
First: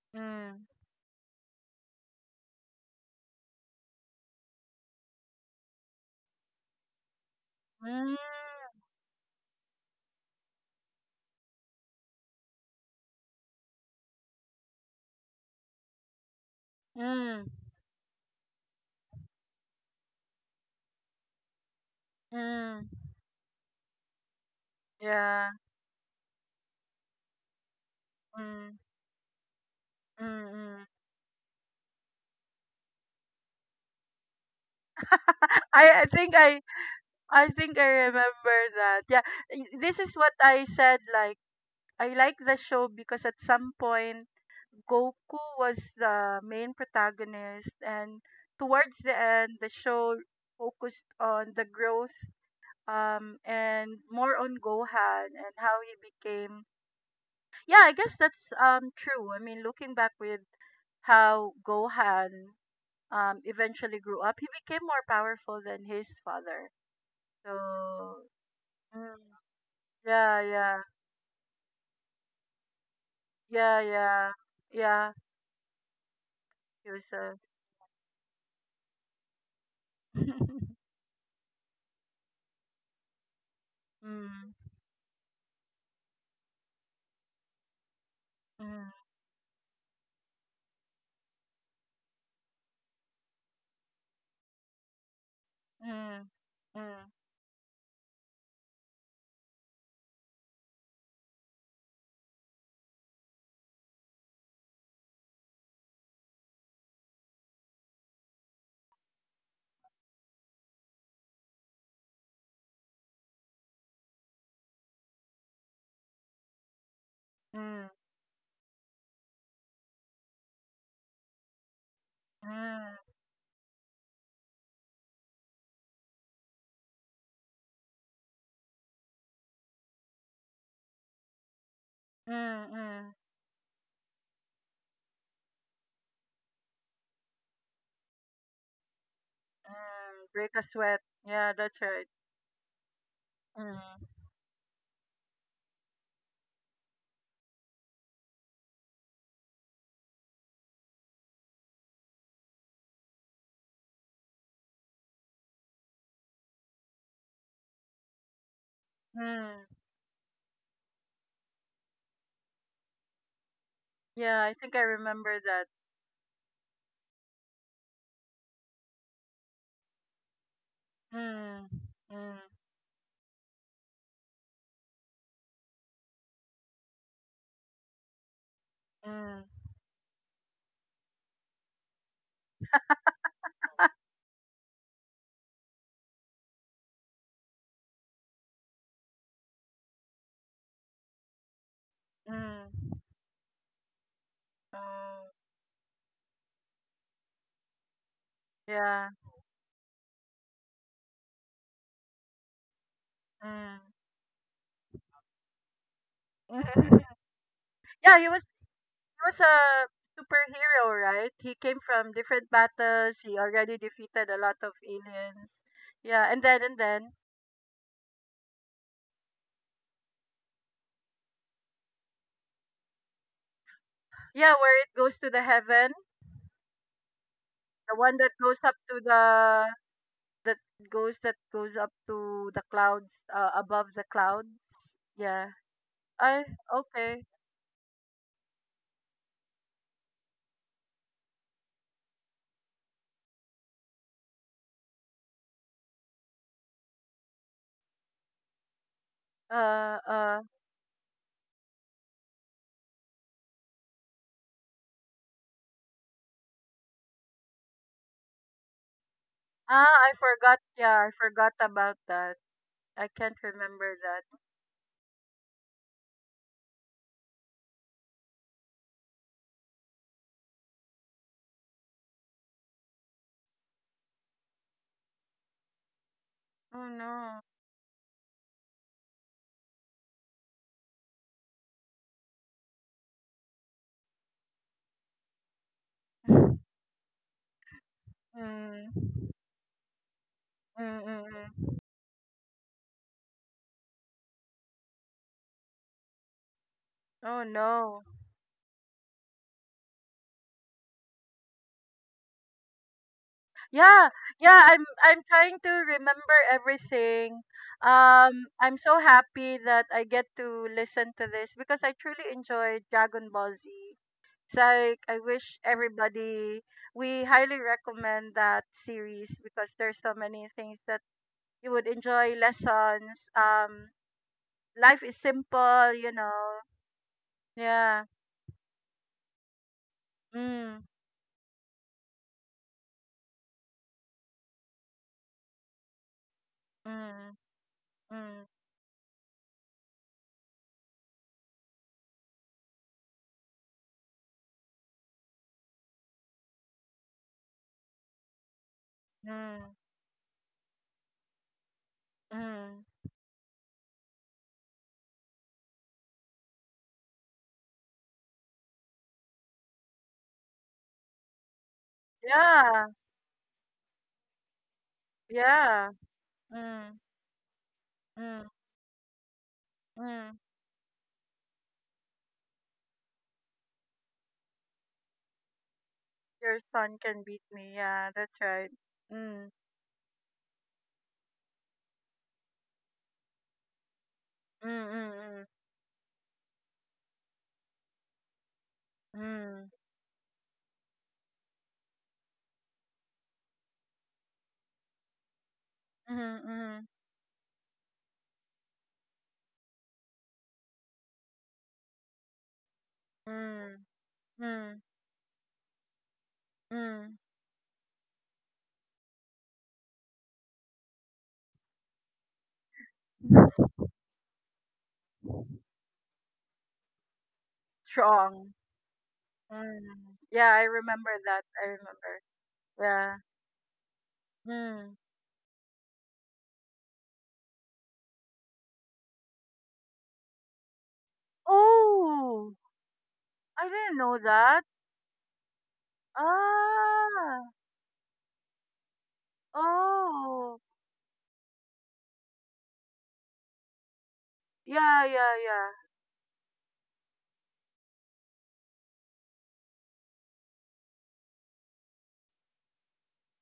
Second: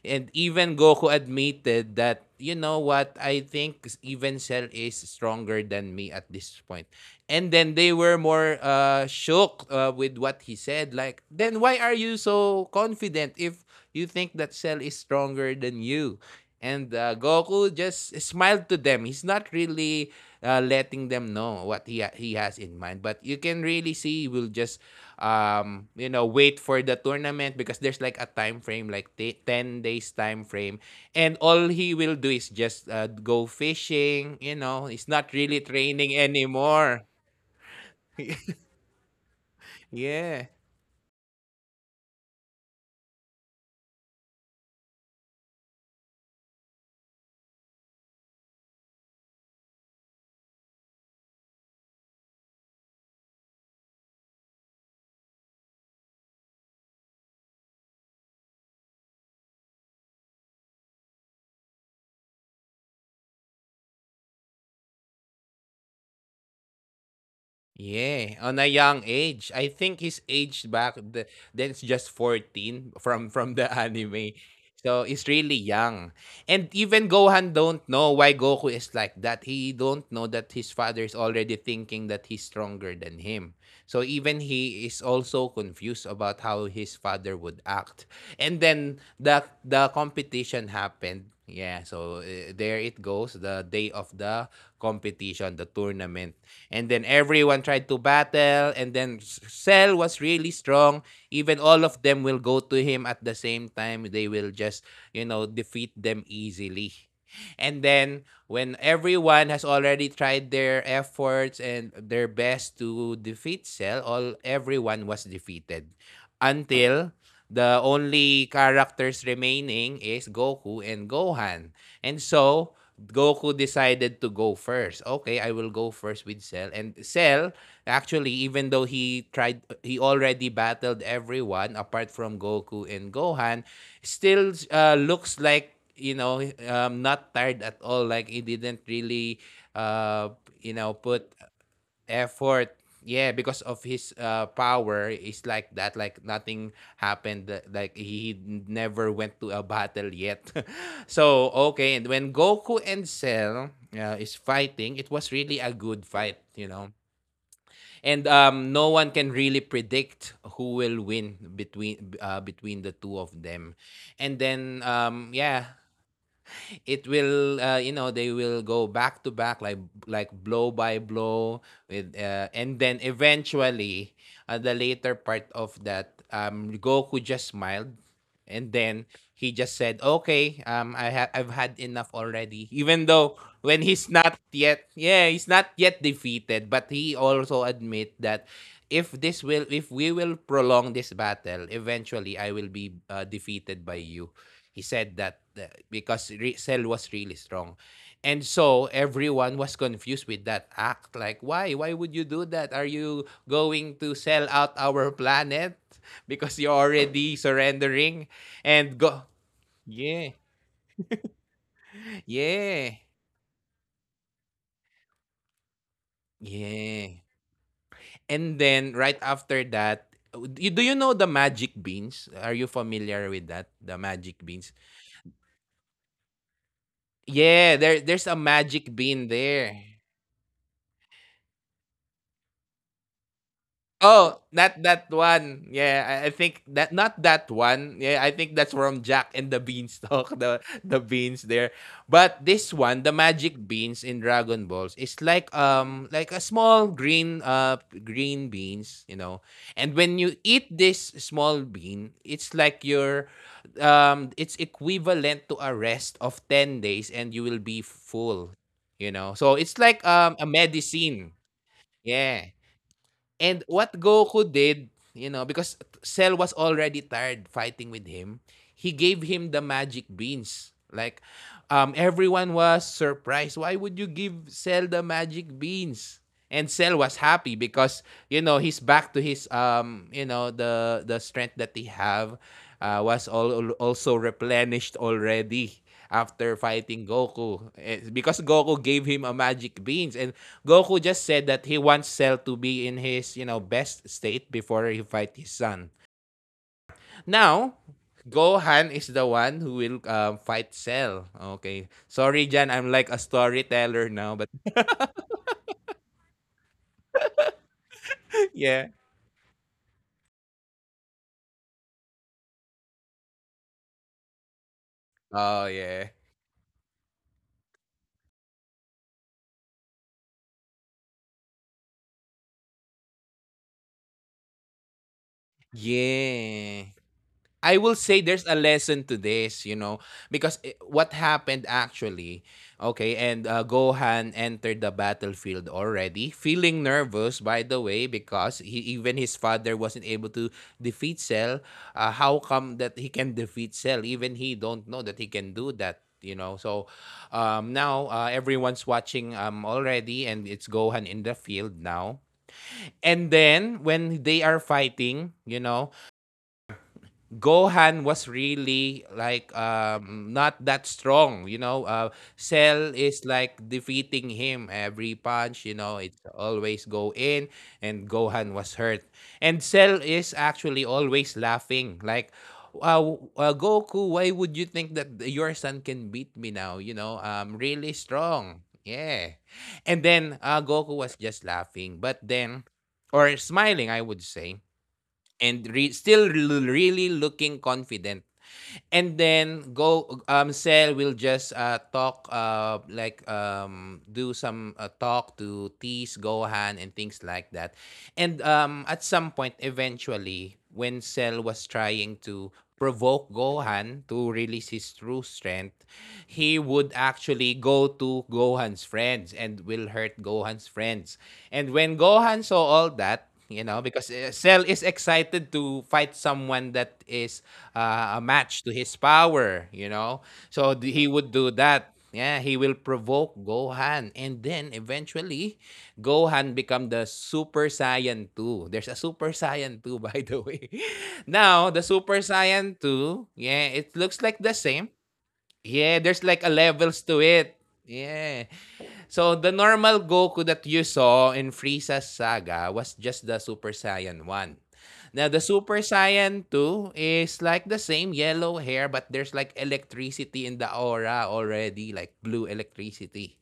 Speaker 2: And
Speaker 1: mm,
Speaker 2: even Goku admitted that, you know what, I think even Cell is stronger than me at this point. And then they were
Speaker 1: mm,
Speaker 2: more shook with what he said. Like, then why are you so confident if you think that Cell is stronger than you? And
Speaker 1: mm,
Speaker 2: Goku just smiled to them. He's not really letting them know what he has in
Speaker 1: mm,
Speaker 2: mind. But you can really see he will just
Speaker 1: yeah.
Speaker 2: you know wait for the tournament because there's like a time
Speaker 1: Mm,
Speaker 2: frame like 10 days
Speaker 1: mm,
Speaker 2: time frame,
Speaker 1: mm.
Speaker 2: and all he will do is just go fishing, you know, he's not really
Speaker 1: *laughs* I, I
Speaker 2: training *laughs*
Speaker 1: think I
Speaker 2: anymore.
Speaker 1: I think I remember that. Yeah, this is what
Speaker 2: Yeah.
Speaker 1: I said. Like, I like the show because at some point Goku was the main protagonist, and towards the end, the show focused on the growth, and more on Gohan and how he became. Yeah, I guess that's true. I mean, looking back with how Gohan eventually grew up, he became more powerful than his father. So,
Speaker 2: Yeah, on a young
Speaker 1: mm,
Speaker 2: age. I think he's
Speaker 1: yeah,
Speaker 2: aged
Speaker 1: yeah,
Speaker 2: back the, then it's just 14 *laughs* from the *laughs*
Speaker 1: yeah,
Speaker 2: anime.
Speaker 1: yeah,
Speaker 2: So
Speaker 1: yeah.
Speaker 2: he's really young. And
Speaker 1: He
Speaker 2: even
Speaker 1: was,
Speaker 2: Gohan don't know why Goku is like that. He don't
Speaker 1: *laughs*
Speaker 2: know that his
Speaker 1: mm,
Speaker 2: father is already thinking that he's stronger than him. So even
Speaker 1: mm,
Speaker 2: he is also confused about how his father would act. And then
Speaker 1: mm,
Speaker 2: the competition happened. Yeah, so there it goes, the day of the competition, the
Speaker 1: mm,
Speaker 2: tournament. And then everyone tried to battle, and then Cell was really strong. Even all of them will go to him at the same time. They will just, you know, defeat them easily. And then when everyone has already tried their efforts and their best to defeat Cell, all everyone was defeated until the
Speaker 1: mm,
Speaker 2: only characters remaining is Goku and Gohan. And
Speaker 1: mm,
Speaker 2: so,
Speaker 1: mm,
Speaker 2: Goku decided to go first. Okay, I will go first with Cell. And Cell, actually, even though he tried, he already battled everyone apart from
Speaker 1: mm,
Speaker 2: Goku and
Speaker 1: mm.
Speaker 2: Gohan, still looks like, you know, not tired at all. Like he didn't really, uh,
Speaker 1: Break a
Speaker 2: you know,
Speaker 1: sweat,
Speaker 2: put
Speaker 1: yeah, that's right.
Speaker 2: effort. Yeah, because of
Speaker 1: Mm,
Speaker 2: his power is like that. Like nothing happened. Like he never went to a battle yet. *laughs* So okay, and when Goku and Cell is fighting, it was really a good fight, you know. And no one can really
Speaker 1: mm.
Speaker 2: predict who will win between between the two of them. And
Speaker 1: Yeah, I
Speaker 2: then
Speaker 1: think I remember that.
Speaker 2: yeah, it will you know they will go back to back like blow by blow
Speaker 1: Mm,
Speaker 2: with
Speaker 1: mm,
Speaker 2: and then eventually at the later part of that Goku just smiled. And then
Speaker 1: mm,
Speaker 2: he just said, "Okay, I've had enough already." Even though when he's not yet, yeah, he's not yet defeated, but he also admit that if this will, if we will prolong this battle, eventually I will
Speaker 1: mm.
Speaker 2: be defeated by you. He said
Speaker 1: Oh,
Speaker 2: that because Cell was really strong. And so
Speaker 1: yeah.
Speaker 2: everyone was confused with that act. Like, why? Why would you do that? Are you
Speaker 1: Mm.
Speaker 2: going to sell out our planet? *laughs* Because you're
Speaker 1: *laughs*
Speaker 2: already
Speaker 1: Yeah,
Speaker 2: surrendering.
Speaker 1: he
Speaker 2: And go
Speaker 1: was a
Speaker 2: Yeah,
Speaker 1: superhero, right? He came from different
Speaker 2: yeah,
Speaker 1: battles. He already defeated a lot of aliens. Yeah, and then
Speaker 2: yeah. And then right after that, do you know the magic beans? Are you familiar with that? The magic
Speaker 1: yeah,
Speaker 2: beans?
Speaker 1: where it goes to the heaven,
Speaker 2: Yeah,
Speaker 1: the
Speaker 2: there
Speaker 1: one that
Speaker 2: there's a
Speaker 1: goes up
Speaker 2: magic
Speaker 1: to
Speaker 2: bean
Speaker 1: the,
Speaker 2: there.
Speaker 1: that that goes up to the clouds, above the
Speaker 2: Oh,
Speaker 1: clouds.
Speaker 2: not that
Speaker 1: Yeah.
Speaker 2: one. Yeah, I
Speaker 1: I
Speaker 2: think that not
Speaker 1: Okay.
Speaker 2: that one. Yeah, I think that's from Jack and the Beanstalk, *laughs* the beans there. But this one, the magic beans in Dragon Balls is like a small green green beans. And
Speaker 1: Uh,
Speaker 2: when you
Speaker 1: uh.
Speaker 2: eat this small bean, it's like your it's equivalent to a rest of 10 days and you will be full. So it's
Speaker 1: Ah,
Speaker 2: like
Speaker 1: I
Speaker 2: a
Speaker 1: forgot. Yeah, I
Speaker 2: medicine.
Speaker 1: forgot about that.
Speaker 2: Yeah.
Speaker 1: I can't
Speaker 2: And what
Speaker 1: remember that.
Speaker 2: Goku did, because Cell was already tired fighting with him, he gave him the magic beans. Like, everyone was surprised. Why would you give Cell the magic beans? And
Speaker 1: Oh
Speaker 2: Cell was
Speaker 1: no.
Speaker 2: happy because he's back to his the strength that he have was also replenished already. After
Speaker 1: *laughs*
Speaker 2: fighting Goku, because Goku
Speaker 1: Mm.
Speaker 2: gave him a magic beans and
Speaker 1: Mm,
Speaker 2: Goku
Speaker 1: mm,
Speaker 2: just said that
Speaker 1: mm.
Speaker 2: he wants Cell to be in his best state before he fight his son.
Speaker 1: Oh
Speaker 2: Now
Speaker 1: no.
Speaker 2: Gohan is the one who will fight Cell. Okay. Sorry, Jan. I'm like a
Speaker 1: Yeah,
Speaker 2: storyteller now. But
Speaker 1: yeah, I'm trying to remember everything.
Speaker 2: *laughs*
Speaker 1: I'm
Speaker 2: yeah.
Speaker 1: so happy that I get to listen to this because I truly enjoy Dragon Ball Z. It's like, I wish
Speaker 2: Oh, yeah.
Speaker 1: everybody, we highly recommend that series because there's so many things that you would enjoy. Lessons, life is simple, you know.
Speaker 2: Yeah. I will
Speaker 1: Yeah.
Speaker 2: say there's a lesson to this, because
Speaker 1: Mm,
Speaker 2: what happened actually, okay, and Gohan entered the battlefield already, feeling
Speaker 1: mm,
Speaker 2: nervous, by the way,
Speaker 1: mm,
Speaker 2: because even his father wasn't able to defeat Cell. How come that he can defeat Cell? Even he don't know that he can do that. So now everyone's watching
Speaker 1: mm,
Speaker 2: already, and it's Gohan in the field now.
Speaker 1: mm.
Speaker 2: And then when they are fighting, Gohan was really like not that strong. Uh,
Speaker 1: Yeah.
Speaker 2: Cell is like defeating him every punch, you
Speaker 1: Yeah.
Speaker 2: know. It's always
Speaker 1: Mm,
Speaker 2: go in, and
Speaker 1: mm,
Speaker 2: Gohan was hurt, and Cell is
Speaker 1: mm.
Speaker 2: actually always laughing, like, Goku, why would you think that your son can beat me
Speaker 1: Your
Speaker 2: now? You
Speaker 1: son
Speaker 2: know,
Speaker 1: can beat
Speaker 2: I'm
Speaker 1: me.
Speaker 2: really
Speaker 1: Yeah, that's
Speaker 2: strong.
Speaker 1: right.
Speaker 2: Yeah.
Speaker 1: Mm,
Speaker 2: And then Goku was just laughing, but then, or smiling, I would say,
Speaker 1: mm, mm,
Speaker 2: and still really looking confident. And
Speaker 1: mm,
Speaker 2: then go Sel will just talk like do some talk to
Speaker 1: mm,
Speaker 2: tease Gohan
Speaker 1: mm,
Speaker 2: and things like that. And at some point eventually when Cell was trying to
Speaker 1: mm,
Speaker 2: provoke
Speaker 1: mm,
Speaker 2: Gohan to release
Speaker 1: mm,
Speaker 2: his true strength, he would
Speaker 1: mm.
Speaker 2: actually go to Gohan's friends and will hurt Gohan's friends. And when Gohan saw all that, because Cell is excited to fight someone that is a
Speaker 1: Strong.
Speaker 2: match to his power
Speaker 1: Mm.
Speaker 2: you know
Speaker 1: Yeah, I
Speaker 2: So
Speaker 1: remember
Speaker 2: he would
Speaker 1: that.
Speaker 2: do
Speaker 1: I
Speaker 2: that,
Speaker 1: remember.
Speaker 2: yeah, he will
Speaker 1: Yeah.
Speaker 2: provoke Gohan, and then
Speaker 1: Mm.
Speaker 2: eventually Gohan become the Super Saiyan two. There's a Super Saiyan two, *laughs* by the way. *laughs* Now the Super
Speaker 1: Oh,
Speaker 2: Saiyan two,
Speaker 1: I
Speaker 2: yeah,
Speaker 1: didn't
Speaker 2: it
Speaker 1: know
Speaker 2: looks like the
Speaker 1: that.
Speaker 2: same. Yeah, there's like a levels to
Speaker 1: Ah.
Speaker 2: it. Yeah. So the normal Goku
Speaker 1: Oh.
Speaker 2: that you saw in Frieza's saga was just the Super Saiyan 1.
Speaker 1: Yeah,
Speaker 2: Now the
Speaker 1: yeah, yeah.
Speaker 2: Super Saiyan 2 is like the same yellow hair, but there's like electricity in the aura already, like blue electricity.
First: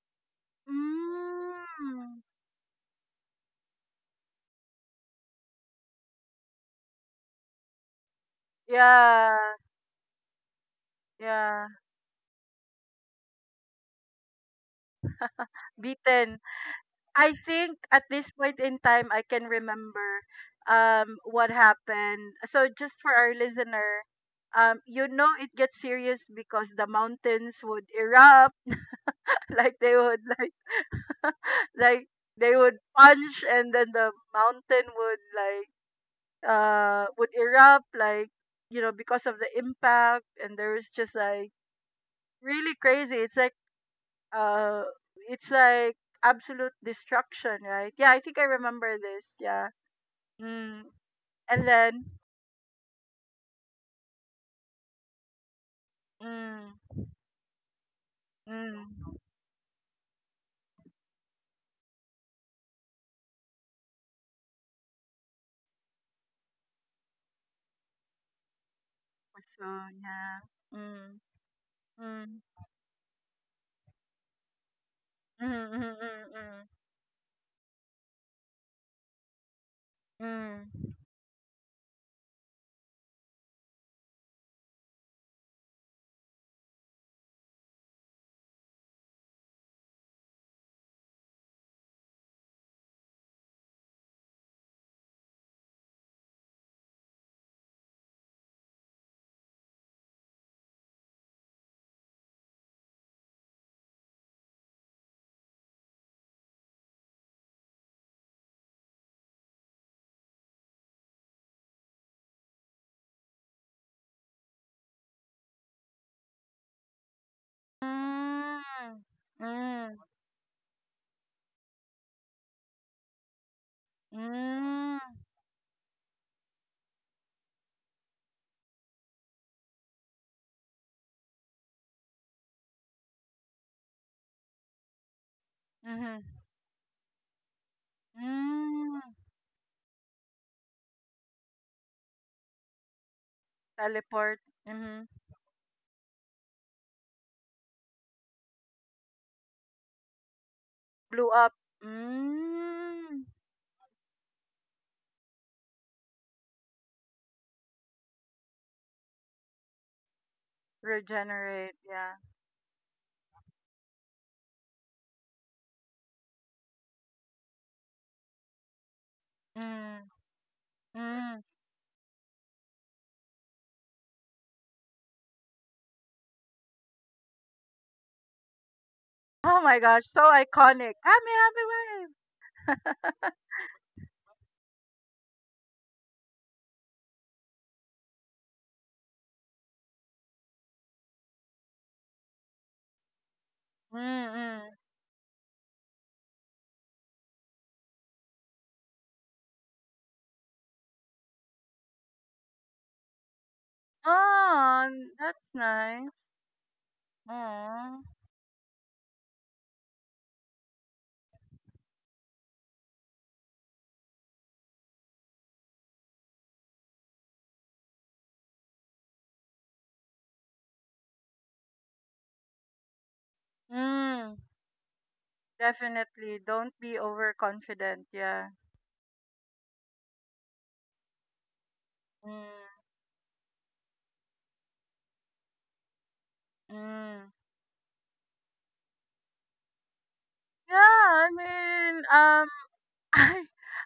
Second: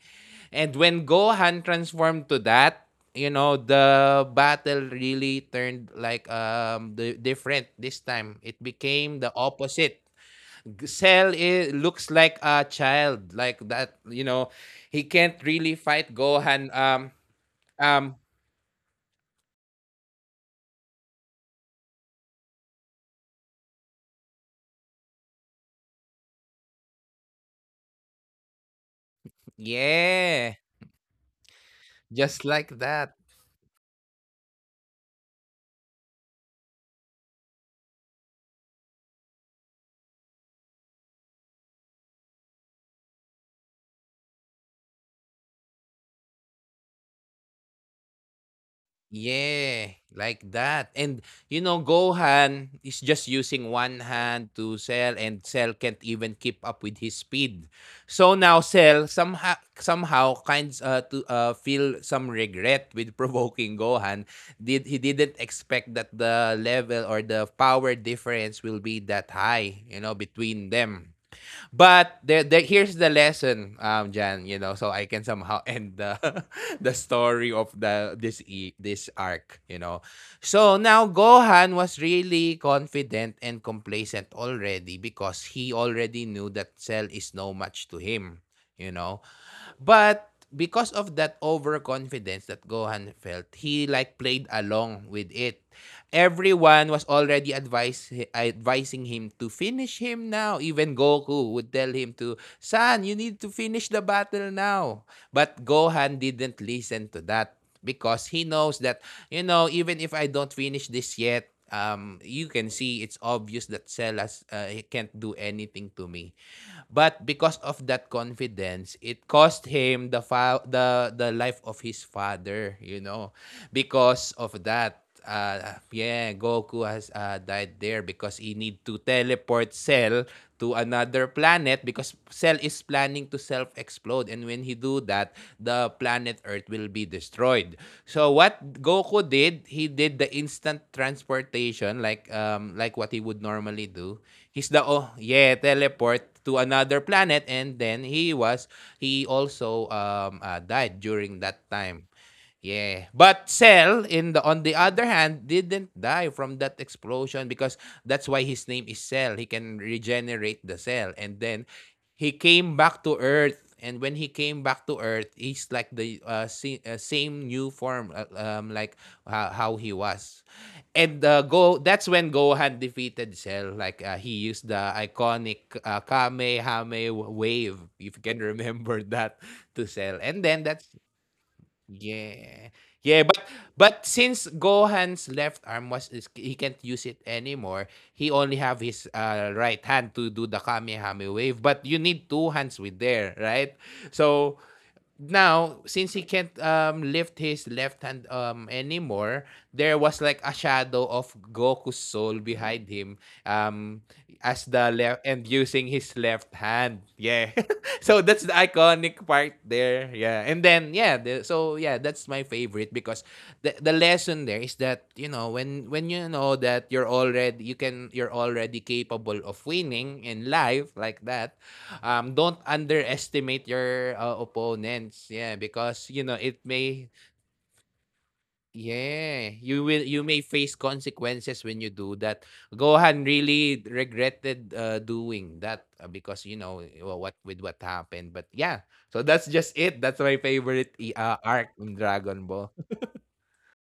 Speaker 2: And when Gohan
Speaker 1: Mm.
Speaker 2: transformed to that, the battle really turned like the different this time. It became the
Speaker 1: Yeah,
Speaker 2: opposite. Cell
Speaker 1: yeah.
Speaker 2: I looks like a child, like that, he can't really fight
Speaker 1: Beaten.
Speaker 2: Gohan.
Speaker 1: I think at
Speaker 2: Um,
Speaker 1: this point in time, I can remember what happened. So just for our listener, you know, it gets serious because the mountains would erupt. *laughs* Like, they would,
Speaker 2: yeah,
Speaker 1: like, *laughs* like,
Speaker 2: just
Speaker 1: they
Speaker 2: like
Speaker 1: would
Speaker 2: that.
Speaker 1: punch, and then the mountain would, like, would erupt, like, you know, because of the impact, and there was just like really crazy. It's like, uh it's like absolute destruction, right? Yeah, I think I remember this, yeah.
Speaker 2: Yeah, like
Speaker 1: Mm.
Speaker 2: that. And you
Speaker 1: And
Speaker 2: know,
Speaker 1: then
Speaker 2: Gohan is just using one hand to Cell, and Cell can't even keep
Speaker 1: mm,
Speaker 2: up with his speed. So now Cell
Speaker 1: mm.
Speaker 2: somehow kinds to feel some regret with *laughs* provoking Gohan. Did he didn't expect that the level or the power difference will be that
Speaker 1: So
Speaker 2: high,
Speaker 1: yeah.
Speaker 2: between them.
Speaker 1: Mm.
Speaker 2: But
Speaker 1: Mm.
Speaker 2: here's the lesson, Jan. So I can somehow
Speaker 1: Mm,
Speaker 2: end the
Speaker 1: mm,
Speaker 2: *laughs* the story of the this arc. You know,
Speaker 1: mm,
Speaker 2: so
Speaker 1: mm,
Speaker 2: now Gohan was really confident and complacent already because he already knew that Cell is no match to him. You know, But because of that overconfidence that Gohan felt, he like played along with it. Everyone was already advising him to finish him now. Even Goku would tell him to, "Son, you need to finish the battle now." But Gohan didn't listen to that. Because he knows that, even if I don't finish this yet, you can see it's obvious that Celas he can't do anything to me. But because of that
Speaker 1: mm.
Speaker 2: confidence, it cost him the fa- the life of his father.
Speaker 1: Mm,
Speaker 2: Because of
Speaker 1: mm, mm,
Speaker 2: that, yeah, Goku has died there because he need to teleport Cell to another planet because Cell is planning to self-explode, and when he do that, the
Speaker 1: mhm,
Speaker 2: planet Earth will be destroyed. So what
Speaker 1: mm.
Speaker 2: Goku did, he did the instant transportation like what he would normally do.
Speaker 1: Teleport.
Speaker 2: He's the
Speaker 1: Mm-hmm.
Speaker 2: Oh yeah, teleport to another planet, and then he also died
Speaker 1: Blew
Speaker 2: during
Speaker 1: up.
Speaker 2: that time. Yeah.
Speaker 1: Mm.
Speaker 2: But Cell, in the on the other hand, didn't die from that explosion, because that's why his name is Cell. He can regenerate the cell, and then
Speaker 1: Regenerate. Yeah.
Speaker 2: he came back to earth. And when he came back to earth, he's like the same new form, like how he
Speaker 1: Mm.
Speaker 2: was. and uh,
Speaker 1: Mm.
Speaker 2: go that's when Gohan defeated Cell. Like, he used the iconic Kamehame wave, if you can *laughs* remember that,
Speaker 1: Oh my
Speaker 2: to
Speaker 1: gosh,
Speaker 2: Cell,
Speaker 1: so
Speaker 2: and then that's...
Speaker 1: iconic. Happy, happy wave.
Speaker 2: Yeah. Yeah, but since Gohan's left arm he can't use it anymore, he only have his right hand to do the Kamehameha wave, but you need two hands with there, right? So
Speaker 1: Mm-mm.
Speaker 2: now since he can't lift his left hand anymore, there was like a shadow of Goku's soul behind him, um as
Speaker 1: Oh,
Speaker 2: the left
Speaker 1: that's
Speaker 2: and using his
Speaker 1: nice.
Speaker 2: left hand, yeah.
Speaker 1: Oh.
Speaker 2: *laughs* So that's the iconic part there, yeah. And then, yeah, so yeah, that's my favorite because the lesson there is that, when you know that you're already you can you're already capable of winning in life, like that. Don't underestimate your
Speaker 1: Mm,
Speaker 2: opponents, yeah, because you know,
Speaker 1: definitely.
Speaker 2: it
Speaker 1: Don't be
Speaker 2: may...
Speaker 1: overconfident. Yeah.
Speaker 2: yeah, you may face consequences when you do that.
Speaker 1: Mm,
Speaker 2: Gohan really regretted doing that, because you know, well,
Speaker 1: mm.
Speaker 2: what with what happened, but yeah. So that's just it, that's my
Speaker 1: Yeah,
Speaker 2: favorite
Speaker 1: I
Speaker 2: arc in
Speaker 1: mean,
Speaker 2: Dragon Ball.
Speaker 1: *laughs* I,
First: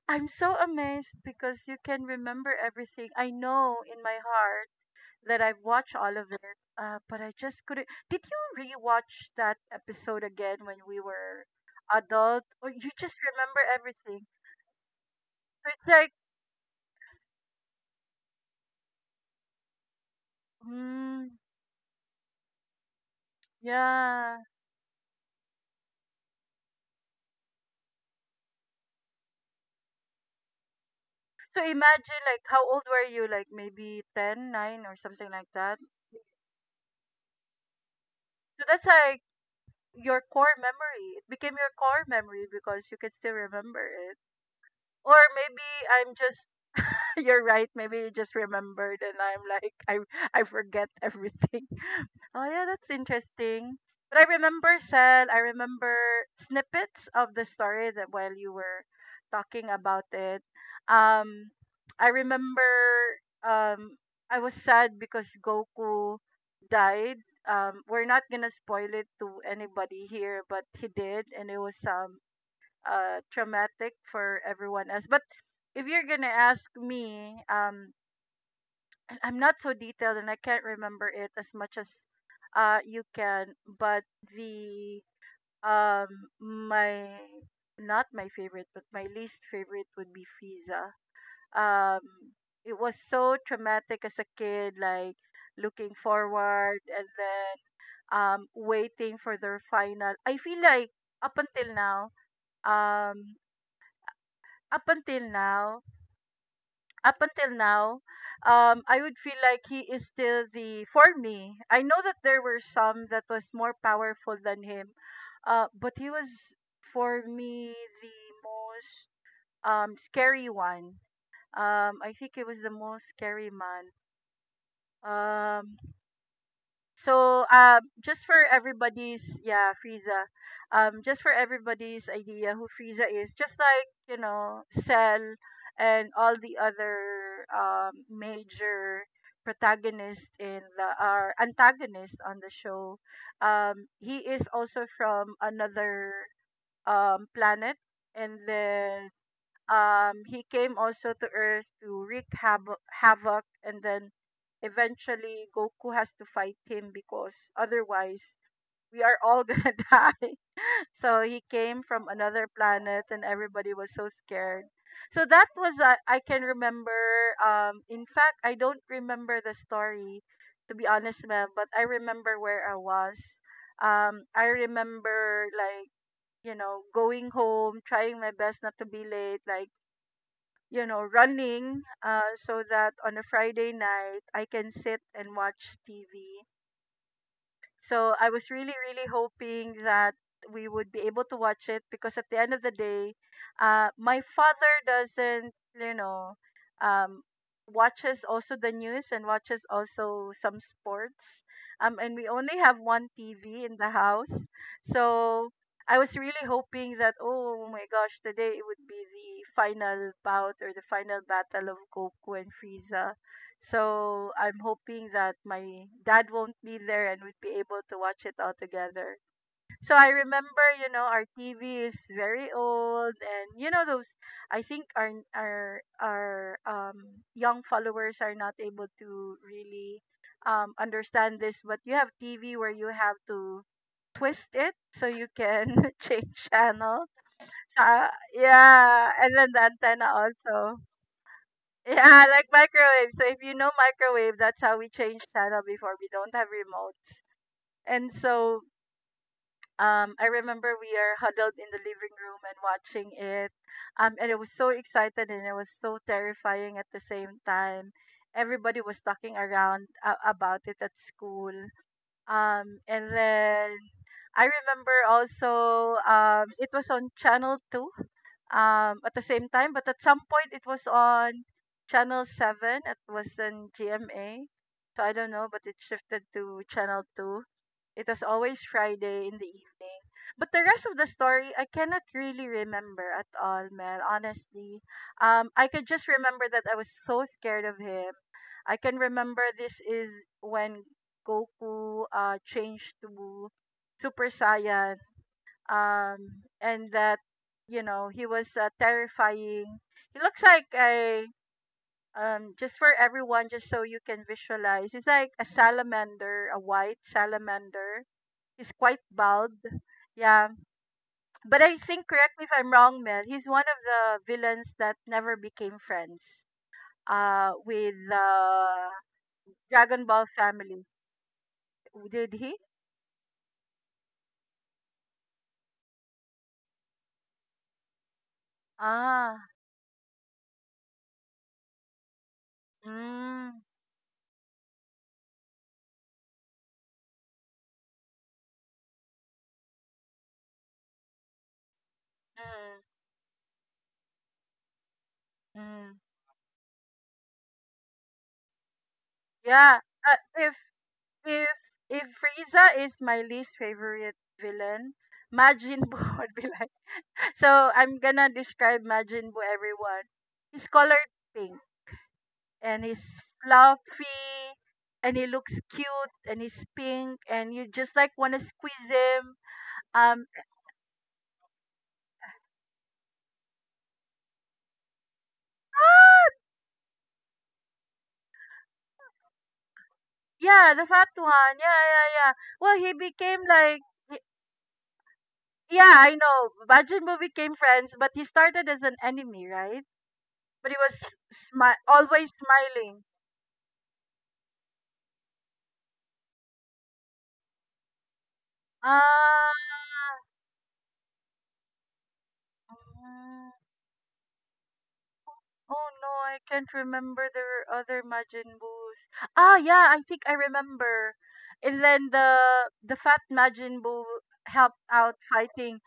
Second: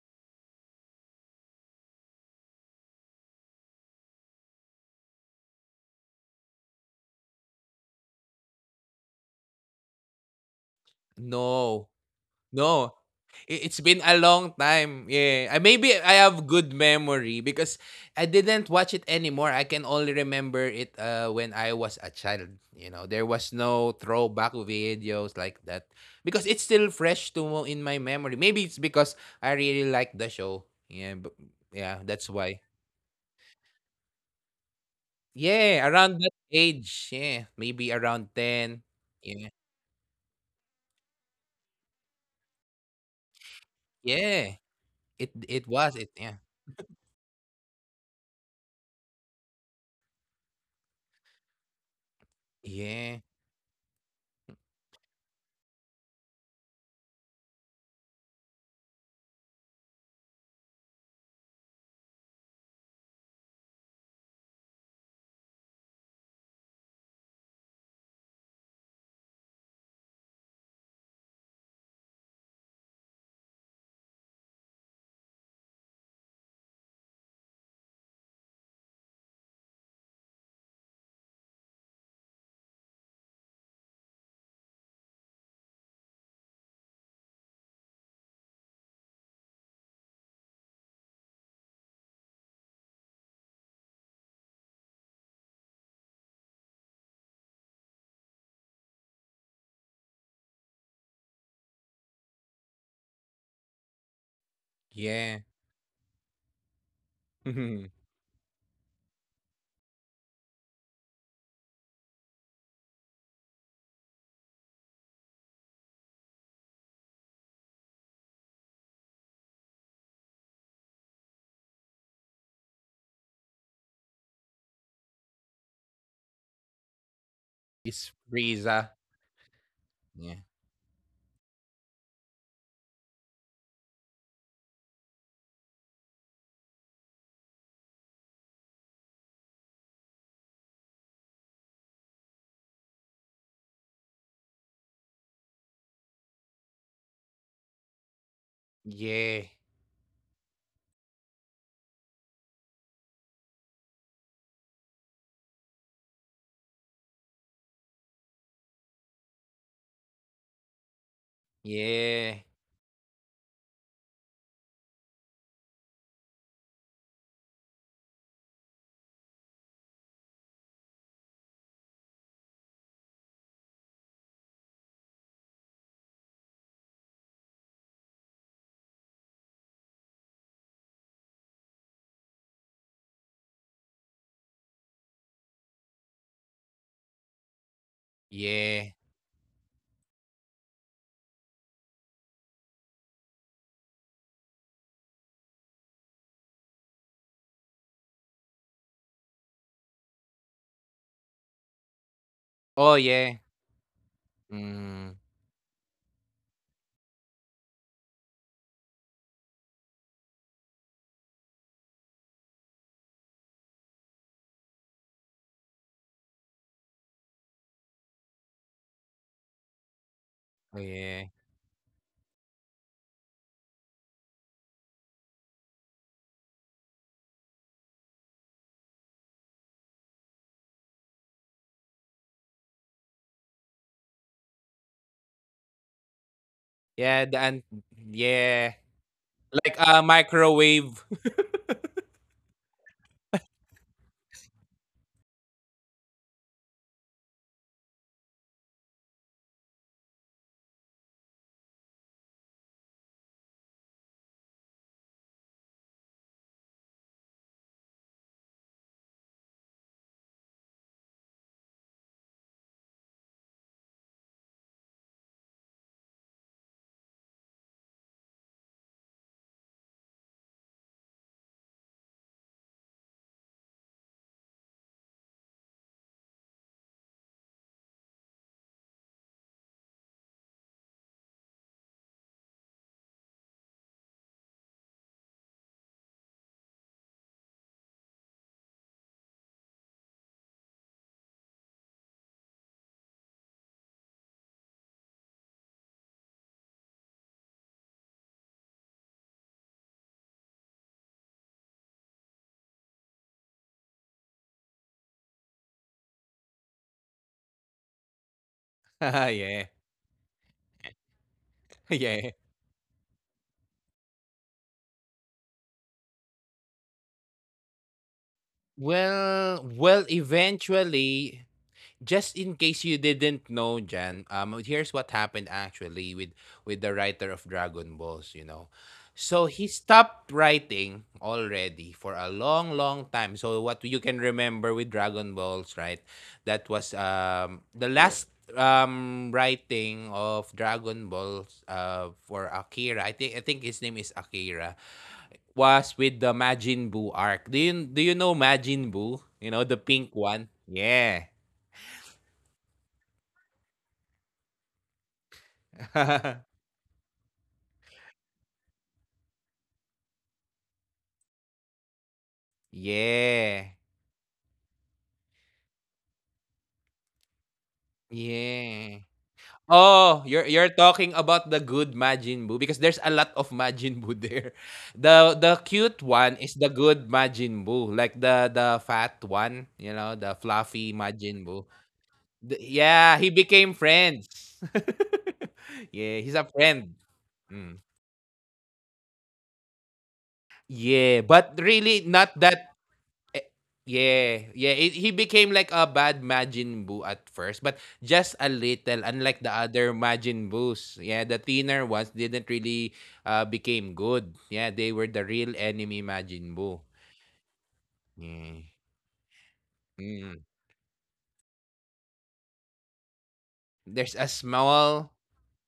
Speaker 1: I'm so amazed because you can remember everything. I know in my heart that I've watched all of it, but I just couldn't. Did you rewatch that episode again when we were
Speaker 2: No.
Speaker 1: adult? Or you
Speaker 2: No.
Speaker 1: just remember
Speaker 2: It's been a
Speaker 1: everything?
Speaker 2: long time. Yeah.
Speaker 1: So it's
Speaker 2: Maybe
Speaker 1: like,
Speaker 2: I have good memory because I didn't watch it anymore. I can only remember it
Speaker 1: mm,
Speaker 2: when I was a child. There was no
Speaker 1: yeah.
Speaker 2: throwback videos like that because it's still fresh to in my memory. Maybe it's because I really like the show. Yeah. But,
Speaker 1: So
Speaker 2: yeah.
Speaker 1: imagine,
Speaker 2: That's
Speaker 1: like, how
Speaker 2: why.
Speaker 1: old were you? Like, maybe 10, 9, or something like that.
Speaker 2: Yeah. Around that age. Yeah. Maybe around
Speaker 1: So that's
Speaker 2: 10.
Speaker 1: like
Speaker 2: Yeah.
Speaker 1: your core memory. It became your core memory because you can still remember it.
Speaker 2: Yeah.
Speaker 1: Or
Speaker 2: It,
Speaker 1: maybe
Speaker 2: it was.
Speaker 1: I'm
Speaker 2: It, yeah.
Speaker 1: just *laughs* you're right. Maybe you just remembered, and I'm like, *laughs* I forget everything. *laughs* Oh yeah, that's
Speaker 2: Yeah.
Speaker 1: interesting. But I remember, Sel. I remember snippets of the story that while you were talking about it. Um, I remember. Um, I was sad because Goku died. We're not gonna spoil it to anybody here, but he did, and it was, traumatic for everyone else. But if you're gonna ask me, *clears throat* and I'm not so detailed and I can't remember it as much as, you can. But the um, my not my favorite, but my least favorite would be Frieza. Um, it was so traumatic as a kid, like looking forward, and then waiting for their final. I feel like up until now, um, up until
Speaker 2: Yeah.
Speaker 1: now, up until now,
Speaker 2: *laughs*
Speaker 1: I would feel like he is still the for me. I know that there were some that was more powerful than him, but he was for me the most scary one. I think he was the most scary man. Um, so,
Speaker 2: It's
Speaker 1: just for
Speaker 2: Frieza.
Speaker 1: everybody's, yeah, Frieza.
Speaker 2: Yeah.
Speaker 1: Just for everybody's idea who Frieza is, just like, you know, Cell and all the other major protagonists in the or antagonists on the show. He is also from another planet, and then
Speaker 2: Yeah.
Speaker 1: he came also to Earth to wreak havoc, and then eventually Goku has to fight him because otherwise we are all *laughs* gonna die. So he came from
Speaker 2: Yeah.
Speaker 1: another planet, and everybody was so scared. So that was, I can remember. In fact, I don't remember the story, to be honest, ma'am. But I remember where I was. I remember, like, you know, going home, trying my best not to be late, like, you know, running, so that on a Friday night I can sit and watch TV. So I was really,
Speaker 2: Yeah.
Speaker 1: really hoping that we would be able to watch it because at the end of the day, my father doesn't, you know, um, watches also the news and watches also some sports. And we only have
Speaker 2: Oh,
Speaker 1: one
Speaker 2: yeah.
Speaker 1: TV in the house.
Speaker 2: Mm.
Speaker 1: So I was really hoping that, oh my gosh, today it would be the final bout or the final battle of Goku and Frieza. So I'm hoping that my dad won't be there and we'd be able to watch it all together. So I remember,
Speaker 2: Oh,
Speaker 1: you know,
Speaker 2: yeah.
Speaker 1: our TV is very old, and you know those I think our young followers are not able to really understand this, but you have TV where you have to twist it so you can *laughs* change channel.
Speaker 2: Yeah, the an
Speaker 1: So,
Speaker 2: yeah.
Speaker 1: yeah, and then the
Speaker 2: Like a
Speaker 1: antenna also.
Speaker 2: microwave. *laughs*
Speaker 1: Yeah, like microwave. So if you know microwave, that's how we change channel before. We don't have remotes. And so I remember we are huddled in the living room and watching it. And it was so excited and it was so terrifying at the same time. Everybody was talking around about it at school. And then I remember also it was on channel 2 at the same time, but at some point it was on channel 7. It was in gma, so I don't know, but it shifted to channel 2. It was always Friday in the evening, but the rest of the story I cannot really remember at all, Mel. Honestly, I could just remember that I was so scared of him. I can remember this is when Goku changed to Super Saiyan. And that, you know, he was terrifying. He looks like a just for everyone, just so you can visualize, he's like a salamander, a white salamander. He's quite bald.
Speaker 2: Yeah.
Speaker 1: Yeah, but I think,
Speaker 2: Yeah.
Speaker 1: correct me if I'm wrong, Mel, he's one of the villains that never became friends with
Speaker 2: Well, well,
Speaker 1: Dragon Ball family.
Speaker 2: eventually, just
Speaker 1: Did
Speaker 2: in
Speaker 1: he?
Speaker 2: case you didn't know, Jan, here's what happened actually with the writer of Dragon Balls. You know,
Speaker 1: Ah.
Speaker 2: so he stopped writing already for a long, long time.
Speaker 1: mm,
Speaker 2: So what you can remember with Dragon Balls, right? That was the last writing of Dragon Balls for
Speaker 1: mm,
Speaker 2: Akira. I think his name is Akira. Was
Speaker 1: mm.
Speaker 2: with the Majin Buu arc. Do you know Majin Buu? You know, the
Speaker 1: Yeah.
Speaker 2: pink
Speaker 1: uh,
Speaker 2: one.
Speaker 1: if
Speaker 2: Yeah.
Speaker 1: If if Frieza is my least favorite villain, Majin Buu *laughs* would be
Speaker 2: *laughs*
Speaker 1: like. So I'm gonna describe Majin Buu. Everyone, he's colored pink, and he's
Speaker 2: Yeah,
Speaker 1: fluffy, and he looks cute, and he's pink, and you just like wanna squeeze
Speaker 2: yeah.
Speaker 1: him.
Speaker 2: Oh,
Speaker 1: Um,
Speaker 2: you're talking about the good Majin Buu because there's a lot of Majin Buu there. *laughs* The cute
Speaker 1: ah,
Speaker 2: one is the good Majin Buu, like the fat one, the
Speaker 1: yeah, the
Speaker 2: fluffy
Speaker 1: fat
Speaker 2: Majin
Speaker 1: one. Yeah,
Speaker 2: Buu.
Speaker 1: yeah, yeah.
Speaker 2: The
Speaker 1: Well, he
Speaker 2: Yeah, he
Speaker 1: became
Speaker 2: became
Speaker 1: like, y-
Speaker 2: friends. *laughs*
Speaker 1: yeah, I
Speaker 2: Yeah, he's
Speaker 1: know.
Speaker 2: a friend.
Speaker 1: Majin Buu became
Speaker 2: Mm.
Speaker 1: friends, but he started as an enemy, right? But he was
Speaker 2: Yeah, but really
Speaker 1: always
Speaker 2: not that.
Speaker 1: smiling.
Speaker 2: Eh, Yeah, yeah. He became like a bad Majin Buu at first, but just a little, unlike the other
Speaker 1: Ah,
Speaker 2: Majin Boos. Yeah, the thinner ones didn't really
Speaker 1: ah.
Speaker 2: became good. Yeah, they were the real
Speaker 1: Oh no,
Speaker 2: enemy
Speaker 1: I can't
Speaker 2: Majin Buu.
Speaker 1: remember the other Majin
Speaker 2: Yeah.
Speaker 1: Boos. Ah, yeah, I think I
Speaker 2: Mm.
Speaker 1: remember. And then the fat Majin Buu
Speaker 2: There's a
Speaker 1: helped out
Speaker 2: small,
Speaker 1: fighting.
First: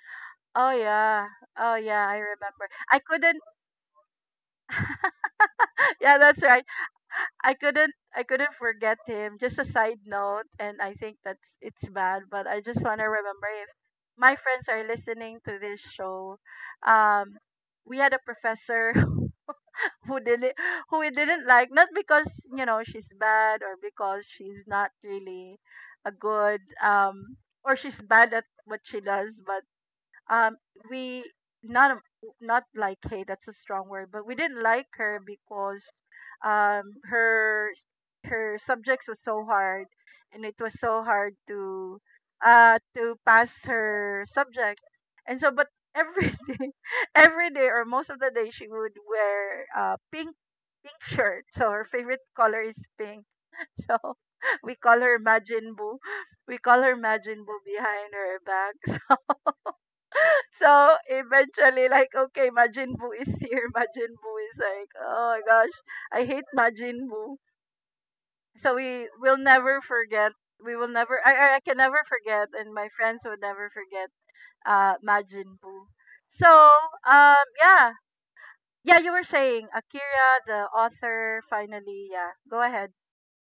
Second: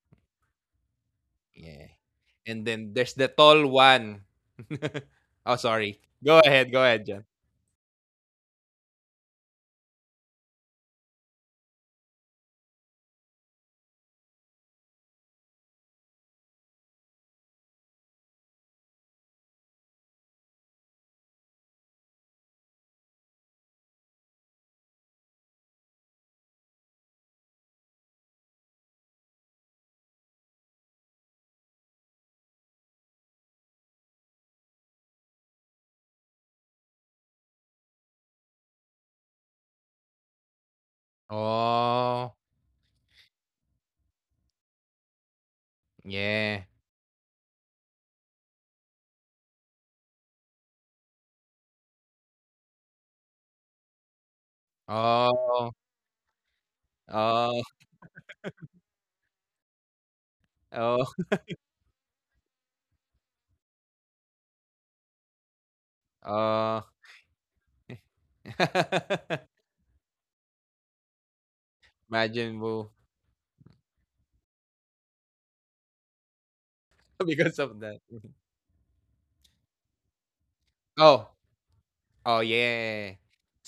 Speaker 1: Oh yeah, oh
Speaker 2: yeah,
Speaker 1: yeah, I
Speaker 2: and
Speaker 1: remember.
Speaker 2: then
Speaker 1: I
Speaker 2: there's the
Speaker 1: couldn't.
Speaker 2: tall one. *laughs* Oh, sorry.
Speaker 1: *laughs* Yeah, that's right.
Speaker 2: Go ahead, John.
Speaker 1: I couldn't forget him. Just a side note, and I think that's it's bad, but I just want to remember, if my friends are listening to this show, um, we had a professor who didn't, who we didn't like, not because, you know, she's bad or because she's not really a good or she's bad at what she does, but um we not, not like, hey, that's a strong word, but we didn't like her because her her subjects was so hard, and it was so hard
Speaker 2: Oh,
Speaker 1: to pass her subject. And so, but every
Speaker 2: yeah.
Speaker 1: *laughs* day, every day, or most of the day, she would wear pink, pink shirt, so her favorite color is pink. *laughs* So we call her
Speaker 2: Oh,
Speaker 1: Majin Buu. We call her
Speaker 2: oh,
Speaker 1: Majin Buu behind her back. *laughs*
Speaker 2: oh,
Speaker 1: So eventually, like, okay, Majin Buu is here. *laughs* Majin Buu is like, oh my gosh,
Speaker 2: *laughs*
Speaker 1: I hate
Speaker 2: oh.
Speaker 1: Majin Buu. So we
Speaker 2: *laughs*
Speaker 1: will never forget. We will never. I can never
Speaker 2: Majin
Speaker 1: forget, and
Speaker 2: Buu
Speaker 1: my friends would never forget. Majin Buu. So
Speaker 2: *laughs* because of that.
Speaker 1: yeah,
Speaker 2: Mhm.
Speaker 1: yeah. You were saying Akira, the
Speaker 2: Oh,
Speaker 1: author. Finally,
Speaker 2: oh
Speaker 1: yeah. Go ahead.
Speaker 2: yeah.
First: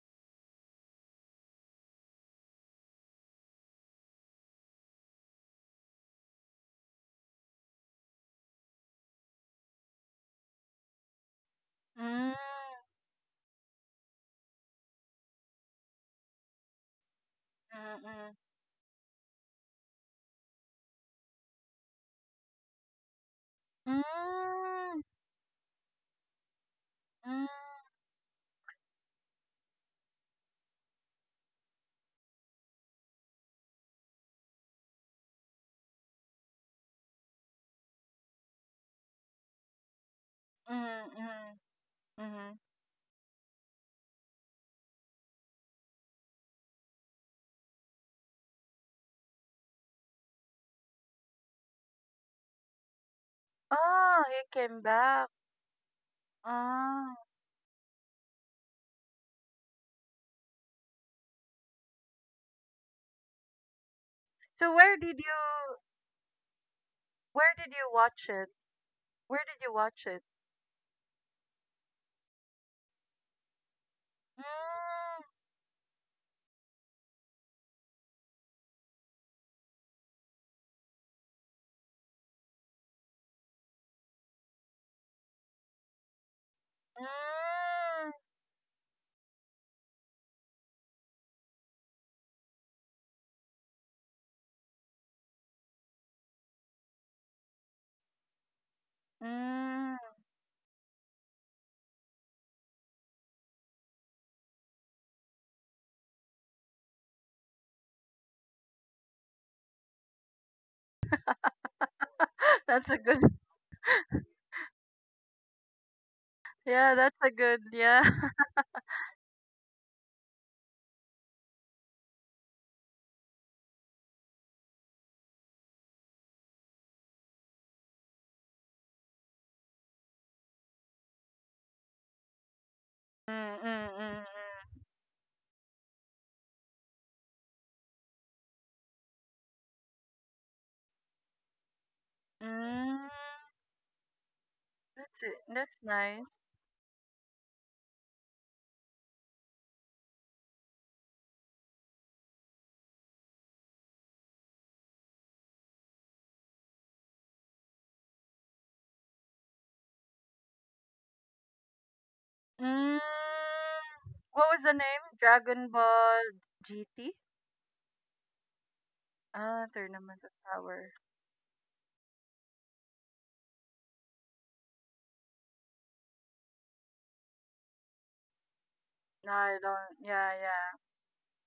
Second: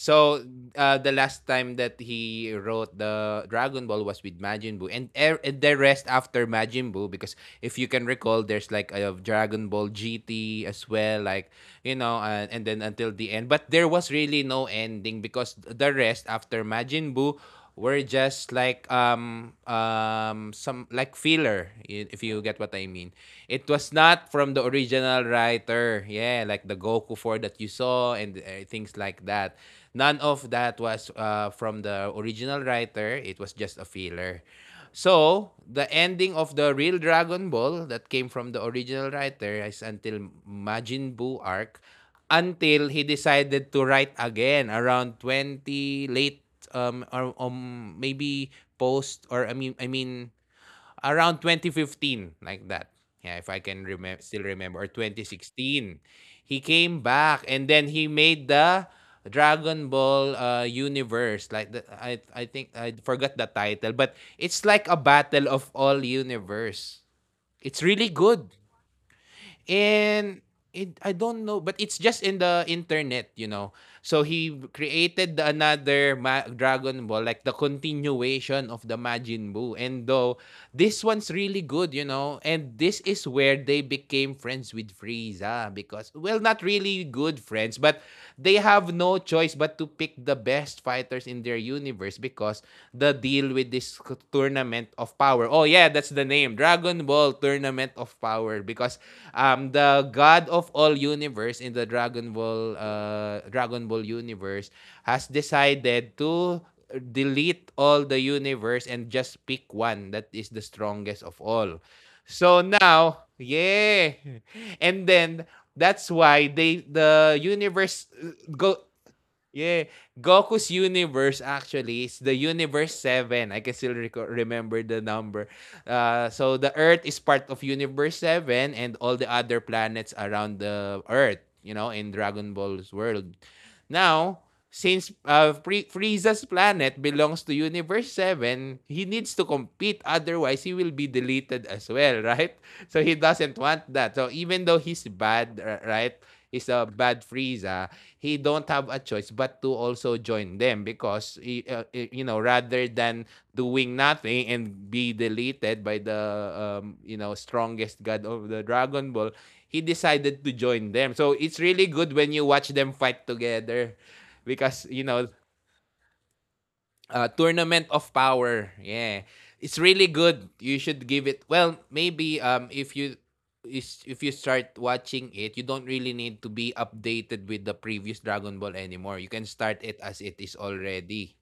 Speaker 2: So, the last time that he wrote the Dragon Ball was with Majin Buu, and and the rest after Majin Buu. Because if you can recall, there's like a Dragon Ball GT as well, like you know,
Speaker 1: Mm,
Speaker 2: and then until the end. But there was really no ending because the rest after Majin Buu were
Speaker 1: mm, mm,
Speaker 2: just like some like filler if you get what I mean. It was not from the
Speaker 1: mm,
Speaker 2: original writer. Yeah, like the Goku four
Speaker 1: mm,
Speaker 2: that you saw and things like that. None of that was from the original writer. It was just a filler. So, the ending of the real Dragon Ball that came from the original writer is until
Speaker 1: mm,
Speaker 2: Majin Buu
Speaker 1: mm,
Speaker 2: arc,
Speaker 1: mm.
Speaker 2: until he decided to write again around 20 late or maybe post, or I mean around 2015, like that. Yeah, if I can remember,
Speaker 1: Oh,
Speaker 2: still
Speaker 1: he came
Speaker 2: remember, or
Speaker 1: back.
Speaker 2: 2016, he came
Speaker 1: Oh.
Speaker 2: back and then he made the Dragon Ball universe. Like the, I think I forgot the title, but it's
Speaker 1: So
Speaker 2: like a battle of all universe.
Speaker 1: where did
Speaker 2: It's
Speaker 1: you
Speaker 2: really
Speaker 1: watch it?
Speaker 2: good.
Speaker 1: Where did you watch it?
Speaker 2: And it, I don't know, but it's just in the internet, you know. So he created another Dragon Ball, like the continuation of the Majin Buu. And though this one's really good, you know, and this is where they became friends with Frieza because, well, not really good friends, but they have no choice but to pick the best fighters in their universe because the deal with this Tournament of Power. Oh yeah, that's the name. Dragon Ball Tournament of Power because
Speaker 1: Mm, mm,
Speaker 2: the
Speaker 1: mm.
Speaker 2: god of all universe in the Dragon Ball Dragon Ball universe has decided to delete all the universe and just pick one that is the strongest of all. So
Speaker 1: *laughs* That's a good
Speaker 2: now, yeah. *laughs* And then that's why they
Speaker 1: yeah, that's a
Speaker 2: the
Speaker 1: good yeah. *laughs*
Speaker 2: universe uh, go Yeah, Goku's universe actually is the universe 7. I can still remember the number. Uh, so the earth is part of universe 7 and all the other planets around the earth, you know, in Dragon Ball's world.
Speaker 1: Mm, mm, mm,
Speaker 2: Now, since Frieza's planet belongs to universe 7, he needs to compete, otherwise he will be deleted as well, *laughs*
Speaker 1: mm.
Speaker 2: right?
Speaker 1: Mm.
Speaker 2: So he doesn't want that. So even though he's
Speaker 1: That's it.
Speaker 2: bad,
Speaker 1: That's
Speaker 2: right?
Speaker 1: nice.
Speaker 2: Is a bad Frieza, he don't have a choice but to also join them because he, you know, rather than doing nothing and be deleted by the you know, strongest god of the Dragon Ball, he decided to join them. So it's really good when you watch
Speaker 1: Mm.
Speaker 2: them fight together
Speaker 1: What was the
Speaker 2: because
Speaker 1: name?
Speaker 2: you know
Speaker 1: Dragon Ball GT?
Speaker 2: Tournament of Power. Yeah.
Speaker 1: Ah,
Speaker 2: It's really
Speaker 1: Tournament of
Speaker 2: good. You
Speaker 1: Power.
Speaker 2: should give it. Well, maybe if you is if you start watching it, you don't really need to be updated with the previous Dragon Ball anymore.
Speaker 1: No,
Speaker 2: You can
Speaker 1: I
Speaker 2: start
Speaker 1: don't.
Speaker 2: it as
Speaker 1: Yeah,
Speaker 2: it is
Speaker 1: yeah.
Speaker 2: already.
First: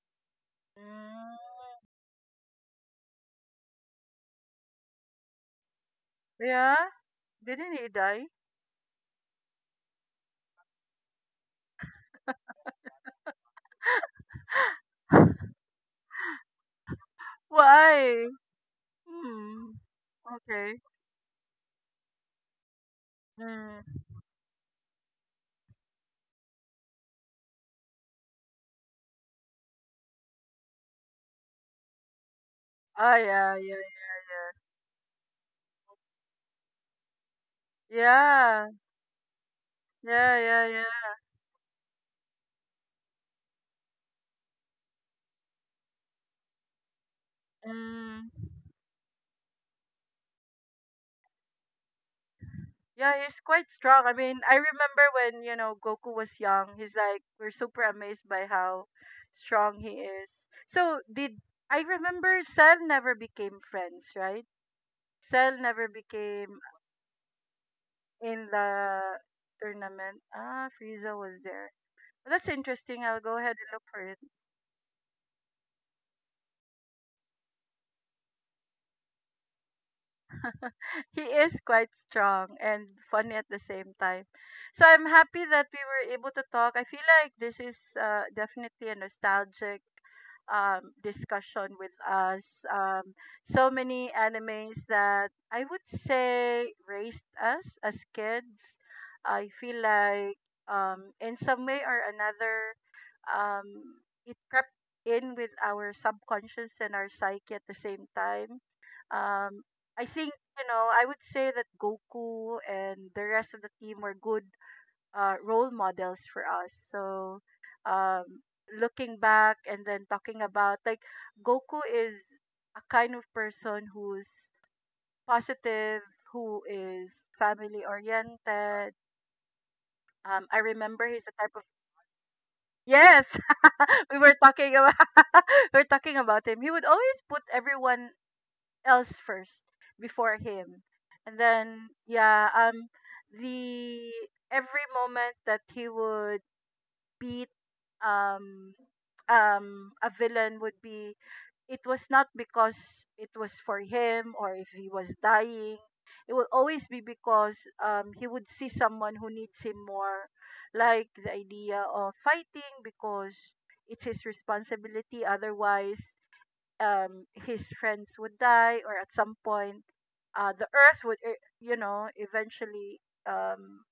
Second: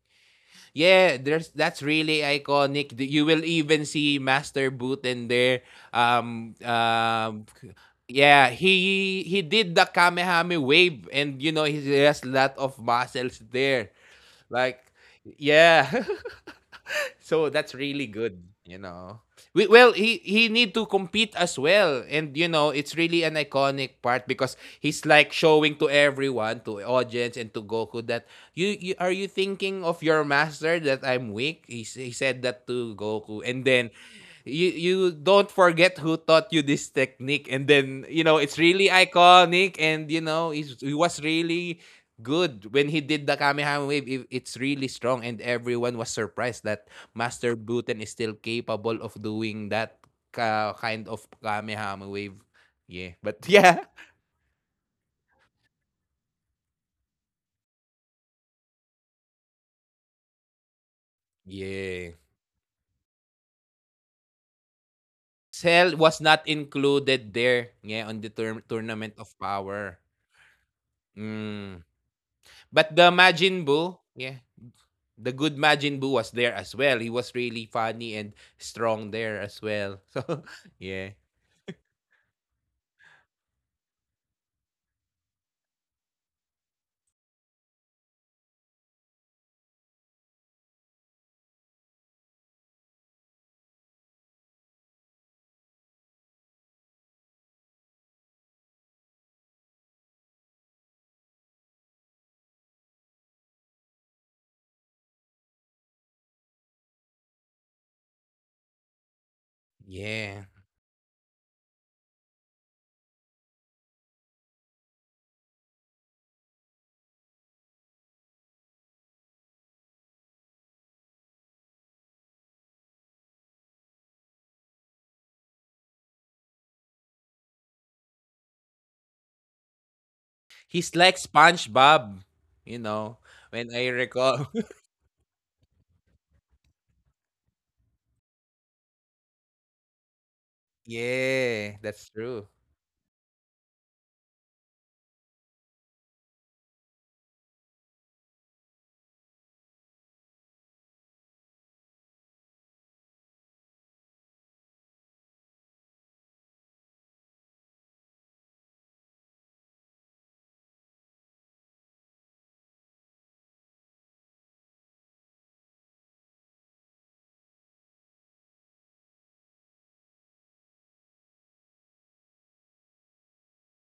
Speaker 2: Yeah, there's
Speaker 1: Mm.
Speaker 2: that's really iconic. You will even see Master Boot in there. Um
Speaker 1: Yeah?
Speaker 2: um
Speaker 1: Didn't he die?
Speaker 2: yeah, he did the Kamehame wave and you know he has a lot of muscles there. Like yeah. *laughs* So that's really
Speaker 1: Why?
Speaker 2: good, you know. We,
Speaker 1: Hmm.
Speaker 2: well, he need
Speaker 1: Okay.
Speaker 2: to compete as well, and you know it's really an iconic
Speaker 1: Mm.
Speaker 2: part because he's like showing to everyone, to audience, and to Goku that you are you thinking of your master that I'm weak. He said that to
Speaker 1: Ah,
Speaker 2: Goku,
Speaker 1: yeah,
Speaker 2: and
Speaker 1: yeah,
Speaker 2: then you don't forget who taught you this technique, and
Speaker 1: yeah,
Speaker 2: then you know it's
Speaker 1: yeah,
Speaker 2: really iconic, and you
Speaker 1: yeah,
Speaker 2: know
Speaker 1: yeah,
Speaker 2: he
Speaker 1: yeah.
Speaker 2: was really good when he did the Kamehameha wave. It's really strong, and everyone was surprised that Master Buten is still
Speaker 1: Mm.
Speaker 2: capable of doing that ka kind of Kamehameha wave.
Speaker 1: Yeah,
Speaker 2: Yeah.
Speaker 1: he's
Speaker 2: But *laughs*
Speaker 1: quite
Speaker 2: yeah.
Speaker 1: strong. I mean, I remember when, you know, Goku was young. He's like, we're super amazed by how strong he is. So did I
Speaker 2: Yeah.
Speaker 1: remember Cell never became friends, right? Cell never
Speaker 2: Cell was not
Speaker 1: became
Speaker 2: included there, yeah, on the
Speaker 1: in the
Speaker 2: tournament of power.
Speaker 1: tournament. Ah, Frieza was there.
Speaker 2: Mm.
Speaker 1: That's
Speaker 2: But
Speaker 1: interesting.
Speaker 2: the
Speaker 1: I'll go ahead and
Speaker 2: Majin
Speaker 1: look
Speaker 2: Buu,
Speaker 1: for it.
Speaker 2: yeah, the good Majin Buu was there as well. He was really funny and strong there as well. *laughs* So,
Speaker 1: *laughs*
Speaker 2: yeah.
Speaker 1: He is quite strong and funny at the same time. So I'm happy that we were able to talk. I feel like this is definitely a nostalgic discussion with us. Um, so many animes that I would say raised us as kids. I feel like in some way or another, um, it crept in with our subconscious and our psyche at the same time. Um, I think,
Speaker 2: Yeah.
Speaker 1: you know, I would say that Goku and the rest of the team were good role models for us. So, um, looking back and then talking about, like, Goku is a kind of person who's positive, who is family oriented. I
Speaker 2: He's
Speaker 1: remember
Speaker 2: like
Speaker 1: he's a type of
Speaker 2: SpongeBob, you know,
Speaker 1: yes.
Speaker 2: when I
Speaker 1: *laughs* we were
Speaker 2: recall.
Speaker 1: talking about *laughs* we we're talking about him. He would always put everyone else first before
Speaker 2: *laughs*
Speaker 1: him. And
Speaker 2: yeah,
Speaker 1: then
Speaker 2: that's true.
Speaker 1: yeah, the every moment that he would beat um um a villain would be it was not because it was for him or if he was dying. It will always be because he would see someone who needs him more. Like the idea of fighting because it's his responsibility, otherwise his friends would die, or at some point the earth would you know, eventually um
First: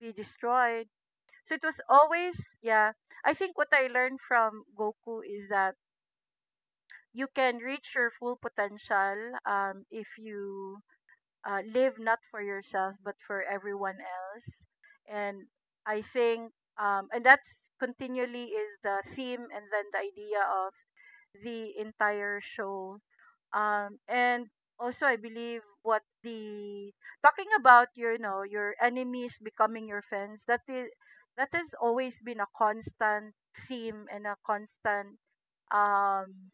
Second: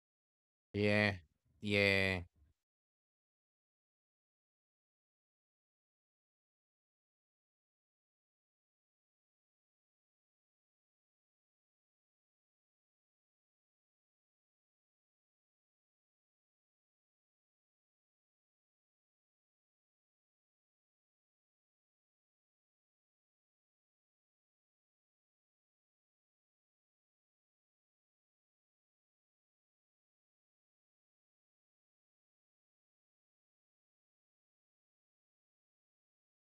Speaker 1: be destroyed.
Speaker 2: Yeah.
Speaker 1: So it was
Speaker 2: Yeah.
Speaker 1: always, yeah, I think what I learned from Goku is that you can reach your full potential if you live not for yourself but for everyone else. And I think, and that's continually is the theme, and then the idea of the entire show. And also I believe what the talking about your, you know, your enemies becoming your friends, that is, that has always been a constant theme and a constant um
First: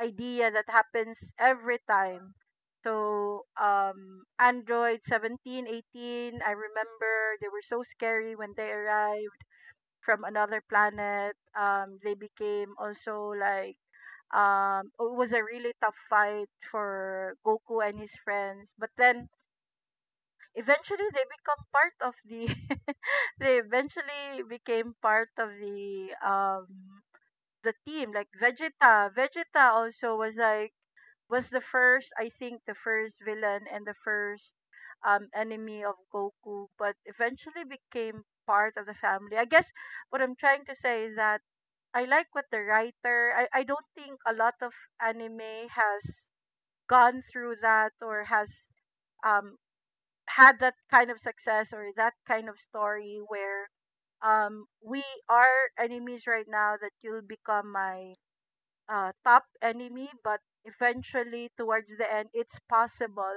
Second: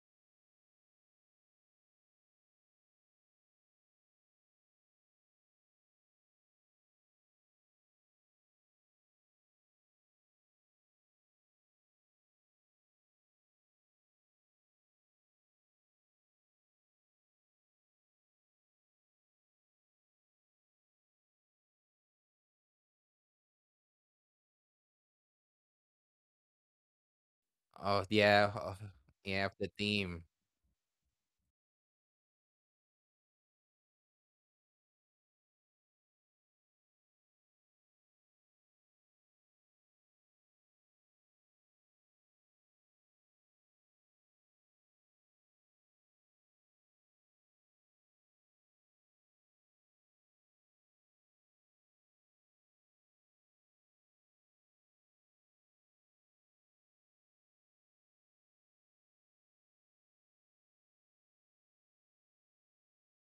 Speaker 1: idea that happens every time. So android 17, 18. I remember they were so scary when they arrived from another planet. They became also like it was a really tough fight for Goku and his friends, but then eventually they become part of the *laughs* they eventually became part of the
Speaker 2: Oh,
Speaker 1: team. Like
Speaker 2: yeah, yeah, the
Speaker 1: Vegeta also
Speaker 2: theme.
Speaker 1: was like was the first, I think the first villain and the first enemy of Goku, but eventually became part of the family. I guess what I'm trying to say is that I like what the writer. I don't think a lot of anime has gone through that or has um had that kind of success or that kind of story where we are enemies right now, that you'll become my top enemy, but eventually towards the end it's possible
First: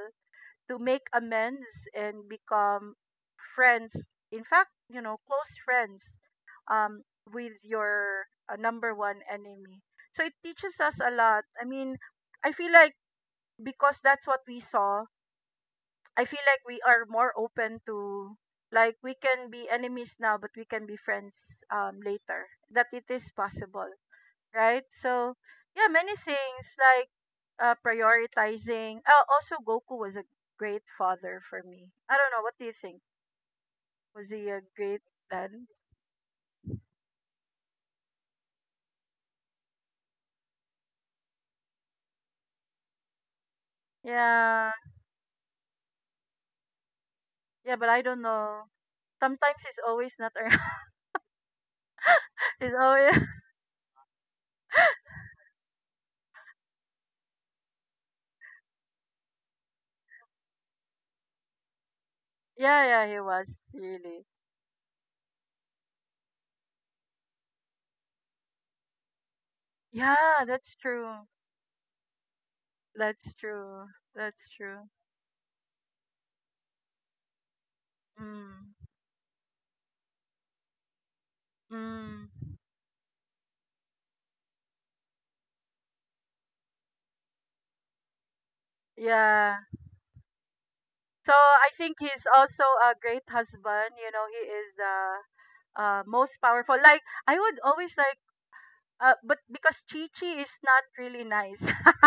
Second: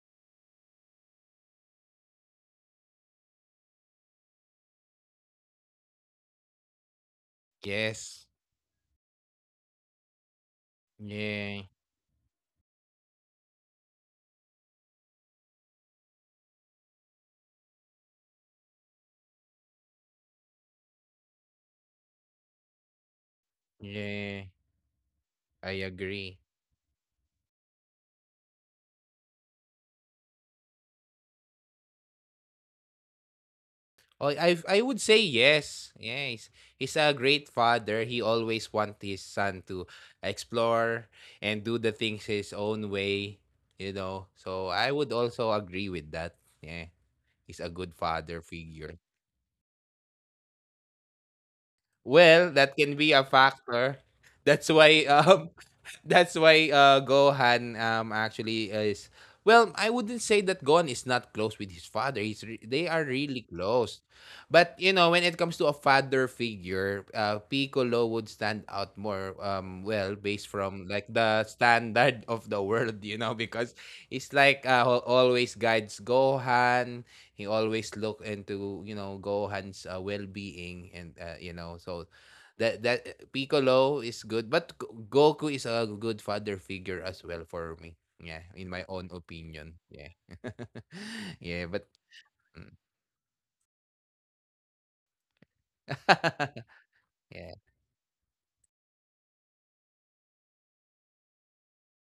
Speaker 1: to make amends and become friends. In fact, you know, close friends um, with your
Speaker 2: Yes.
Speaker 1: number one enemy. So it teaches us a lot. I
Speaker 2: Yeah.
Speaker 1: mean, I feel like, because that's what we saw, I feel like we are more open to, like, we can be enemies now, but we can be friends later. That it is possible,
Speaker 2: Yeah.
Speaker 1: right? So
Speaker 2: I
Speaker 1: yeah, many
Speaker 2: agree.
Speaker 1: things like prioritizing. Oh, also Goku was a great father for me. I don't know. What do you think?
Speaker 2: Oh,
Speaker 1: Was he a
Speaker 2: I would
Speaker 1: great
Speaker 2: say
Speaker 1: dad?
Speaker 2: yes. Yeah, he's a great father. He always want his son to explore and do the things his own way, you know. So
Speaker 1: Yeah,
Speaker 2: I would also agree with that. Yeah. He's a
Speaker 1: yeah,
Speaker 2: good
Speaker 1: but I don't
Speaker 2: father
Speaker 1: know.
Speaker 2: figure.
Speaker 1: Sometimes he's always not around.
Speaker 2: Well,
Speaker 1: *laughs*
Speaker 2: that
Speaker 1: he's
Speaker 2: can be
Speaker 1: always
Speaker 2: a
Speaker 1: *laughs*
Speaker 2: factor. That's why *laughs* that's why Gohan actually is, well, I wouldn't say that Gohan is not close with his father. They
Speaker 1: yeah,
Speaker 2: are
Speaker 1: yeah. He
Speaker 2: really
Speaker 1: was
Speaker 2: close.
Speaker 1: really.
Speaker 2: But you know, when it comes to a father figure, Piccolo would stand out more well based
Speaker 1: Yeah, that's
Speaker 2: from like
Speaker 1: true.
Speaker 2: the standard *laughs* of the world, you know,
Speaker 1: That's
Speaker 2: because
Speaker 1: true.
Speaker 2: it's
Speaker 1: That's
Speaker 2: like
Speaker 1: true.
Speaker 2: always guides Gohan. He always look
Speaker 1: Mm.
Speaker 2: into you know Gohan's well-being and you know, so
Speaker 1: Mm.
Speaker 2: that Piccolo is good, but Goku is a good father figure as well for me. Yeah, in my own
Speaker 1: Yeah.
Speaker 2: opinion. Yeah,
Speaker 1: So
Speaker 2: *laughs* yeah,
Speaker 1: I
Speaker 2: but
Speaker 1: think he's also a great husband. You know, he is the most powerful. Like
Speaker 2: *laughs*
Speaker 1: I
Speaker 2: yeah,
Speaker 1: would always like, but because Chichi is not really nice. *laughs*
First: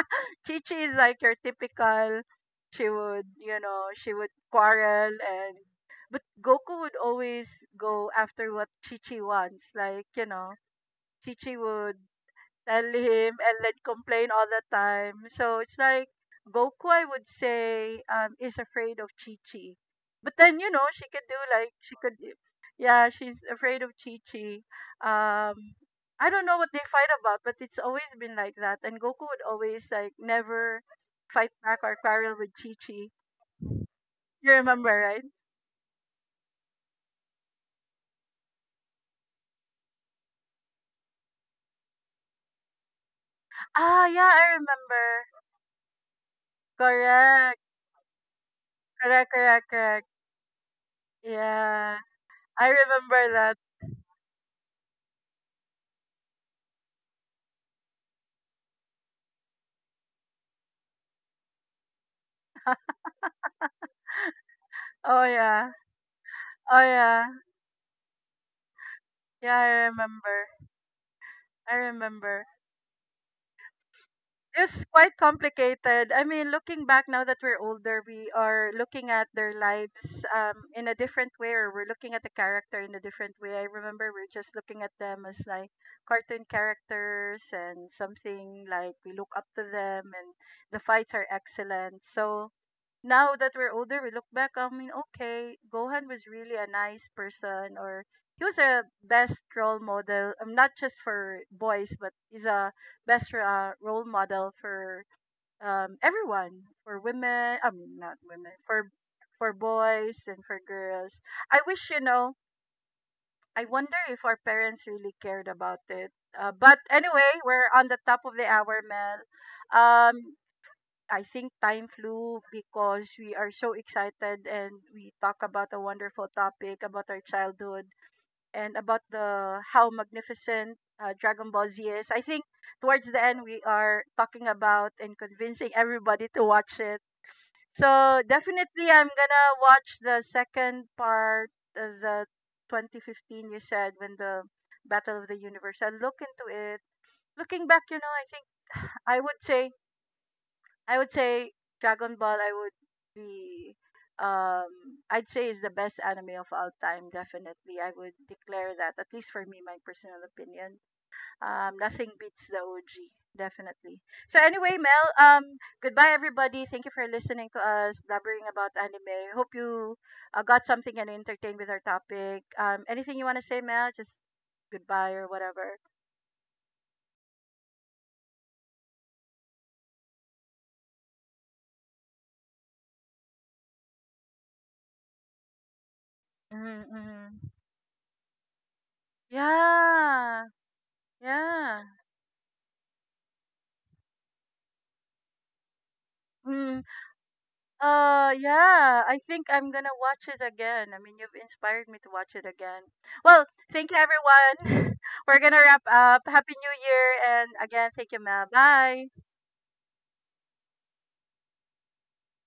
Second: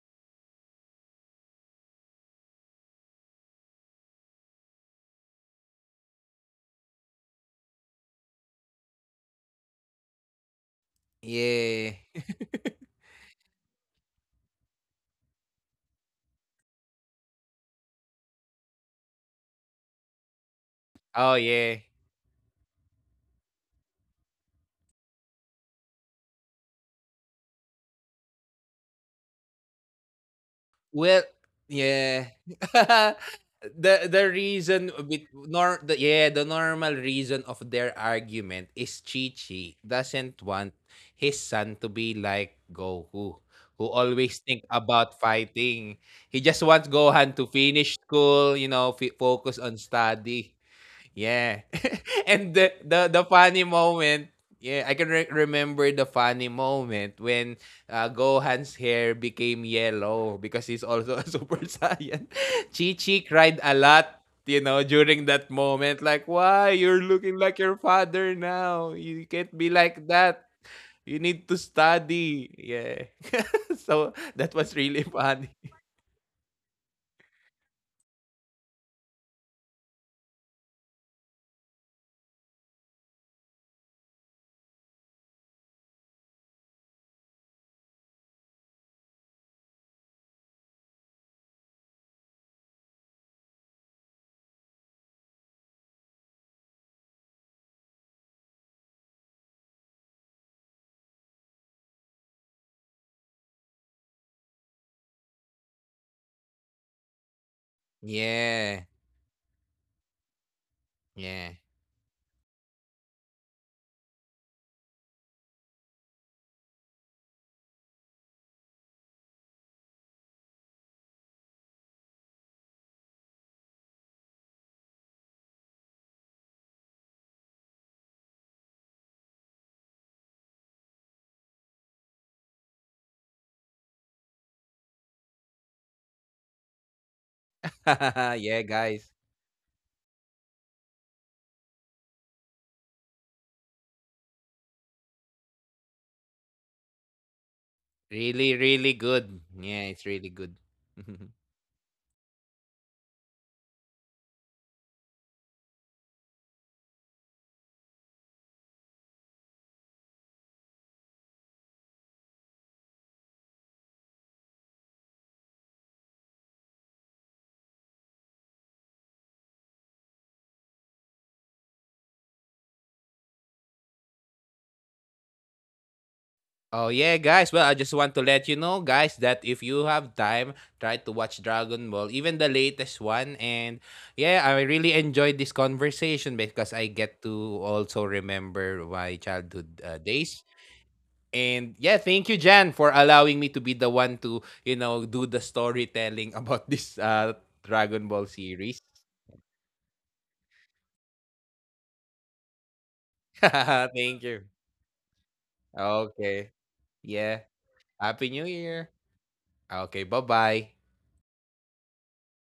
Speaker 1: Chichi is like your typical. She would, you know, she would quarrel and. But Goku would always go after what Chichi wants. Like, you know, Chichi
Speaker 2: yeah.
Speaker 1: would tell him and then complain all the time. So it's like Goku, I would say, is afraid of Chi Chi. But then, you know, she could do
Speaker 2: Oh
Speaker 1: like,
Speaker 2: yeah.
Speaker 1: she could, yeah, she's afraid of Chi Chi. Um, I don't know what they fight about, but it's always been like that. And Goku would always like never
Speaker 2: Well,
Speaker 1: fight back or
Speaker 2: yeah.
Speaker 1: quarrel with Chi Chi.
Speaker 2: *laughs* The
Speaker 1: You remember,
Speaker 2: reason
Speaker 1: right?
Speaker 2: bit nor the yeah the normal reason of their argument is Chi-Chi doesn't want his son to be like Goku, who
Speaker 1: Ah, yeah,
Speaker 2: always
Speaker 1: I
Speaker 2: think
Speaker 1: remember.
Speaker 2: about fighting. He just wants Gohan
Speaker 1: Correct,
Speaker 2: to finish school, you know,
Speaker 1: correct, correct,
Speaker 2: focus on
Speaker 1: correct.
Speaker 2: study. Yeah.
Speaker 1: Yeah,
Speaker 2: *laughs* and
Speaker 1: I
Speaker 2: the
Speaker 1: remember that.
Speaker 2: funny moment, yeah, I can remember the funny moment when Gohan's hair became yellow because he's also a *laughs* Super Saiyan. Chi-Chi cried a lot, you know,
Speaker 1: Oh
Speaker 2: during that
Speaker 1: yeah,
Speaker 2: moment like, "Why
Speaker 1: oh
Speaker 2: you're
Speaker 1: yeah.
Speaker 2: looking like your father now? You can't
Speaker 1: Yeah, I
Speaker 2: be like that.
Speaker 1: remember.
Speaker 2: You need to
Speaker 1: I remember.
Speaker 2: study." Yeah. *laughs* so that was
Speaker 1: It's
Speaker 2: really *laughs*
Speaker 1: quite
Speaker 2: funny.
Speaker 1: complicated. I mean, looking back now that we're older, we are looking at their lives in a different way, or we're looking at the character in a different way. I remember we're just looking at them as like cartoon characters and something like we look up to them, and the fights are excellent. So, now that we're older, we look back. I mean, okay, Gohan was really a nice person, or he was a best role model. Not just for boys, but he's a best role model for everyone, for women. I mean, not women,
Speaker 2: Yeah.
Speaker 1: for boys and for girls.
Speaker 2: Yeah.
Speaker 1: I wish, you know. I wonder if our parents really cared about it. But anyway, we're on the top of the hour, Mel. Um, I think time flew because we are so excited and we talk about a wonderful topic about our childhood and about the how magnificent Dragon Ball Z is. I think towards the end we are talking about and convincing everybody to watch it. So
Speaker 2: *laughs* yeah,
Speaker 1: definitely I'm
Speaker 2: guys.
Speaker 1: gonna watch the second part of the 2015 you said when the Battle of the Universe. I'll look into it. Looking back, you know, I
Speaker 2: Really,
Speaker 1: think
Speaker 2: really
Speaker 1: *sighs* I
Speaker 2: good.
Speaker 1: would say
Speaker 2: Yeah, it's really good.
Speaker 1: I would
Speaker 2: *laughs*
Speaker 1: say Dragon Ball. I would be um I'd say is the best anime of all time. Definitely, I would declare that. At least for me, my personal opinion. Nothing beats the OG. Definitely. So anyway, Mel. Goodbye everybody. Thank you for listening to us blabbering about anime. Hope you got something and entertained with our topic. Anything you want to say, Mel? Just goodbye or whatever.
Speaker 2: oh yeah, guys. Well, I just want to let you know, guys, that if you have time, try to watch Dragon Ball, even the latest one. And yeah, I really enjoyed this conversation because I
Speaker 1: Mm-hmm,
Speaker 2: get
Speaker 1: mm-hmm.
Speaker 2: to also remember my childhood days.
Speaker 1: Yeah.
Speaker 2: And
Speaker 1: Yeah.
Speaker 2: yeah, thank you, Jan, for allowing me to be the one to you know do the storytelling *laughs* about
Speaker 1: Mm.
Speaker 2: this Dragon Ball series.
Speaker 1: Yeah, I think I'm gonna watch it again. I mean, you've inspired me to watch it again. Well,
Speaker 2: *laughs*
Speaker 1: thank you
Speaker 2: thank you.
Speaker 1: everyone. *laughs* We're gonna wrap up.
Speaker 2: Okay.
Speaker 1: Happy New Year,
Speaker 2: Yeah.
Speaker 1: and again, thank you,
Speaker 2: Happy New
Speaker 1: Mel.
Speaker 2: Year.
Speaker 1: Bye.
Speaker 2: Okay, bye-bye.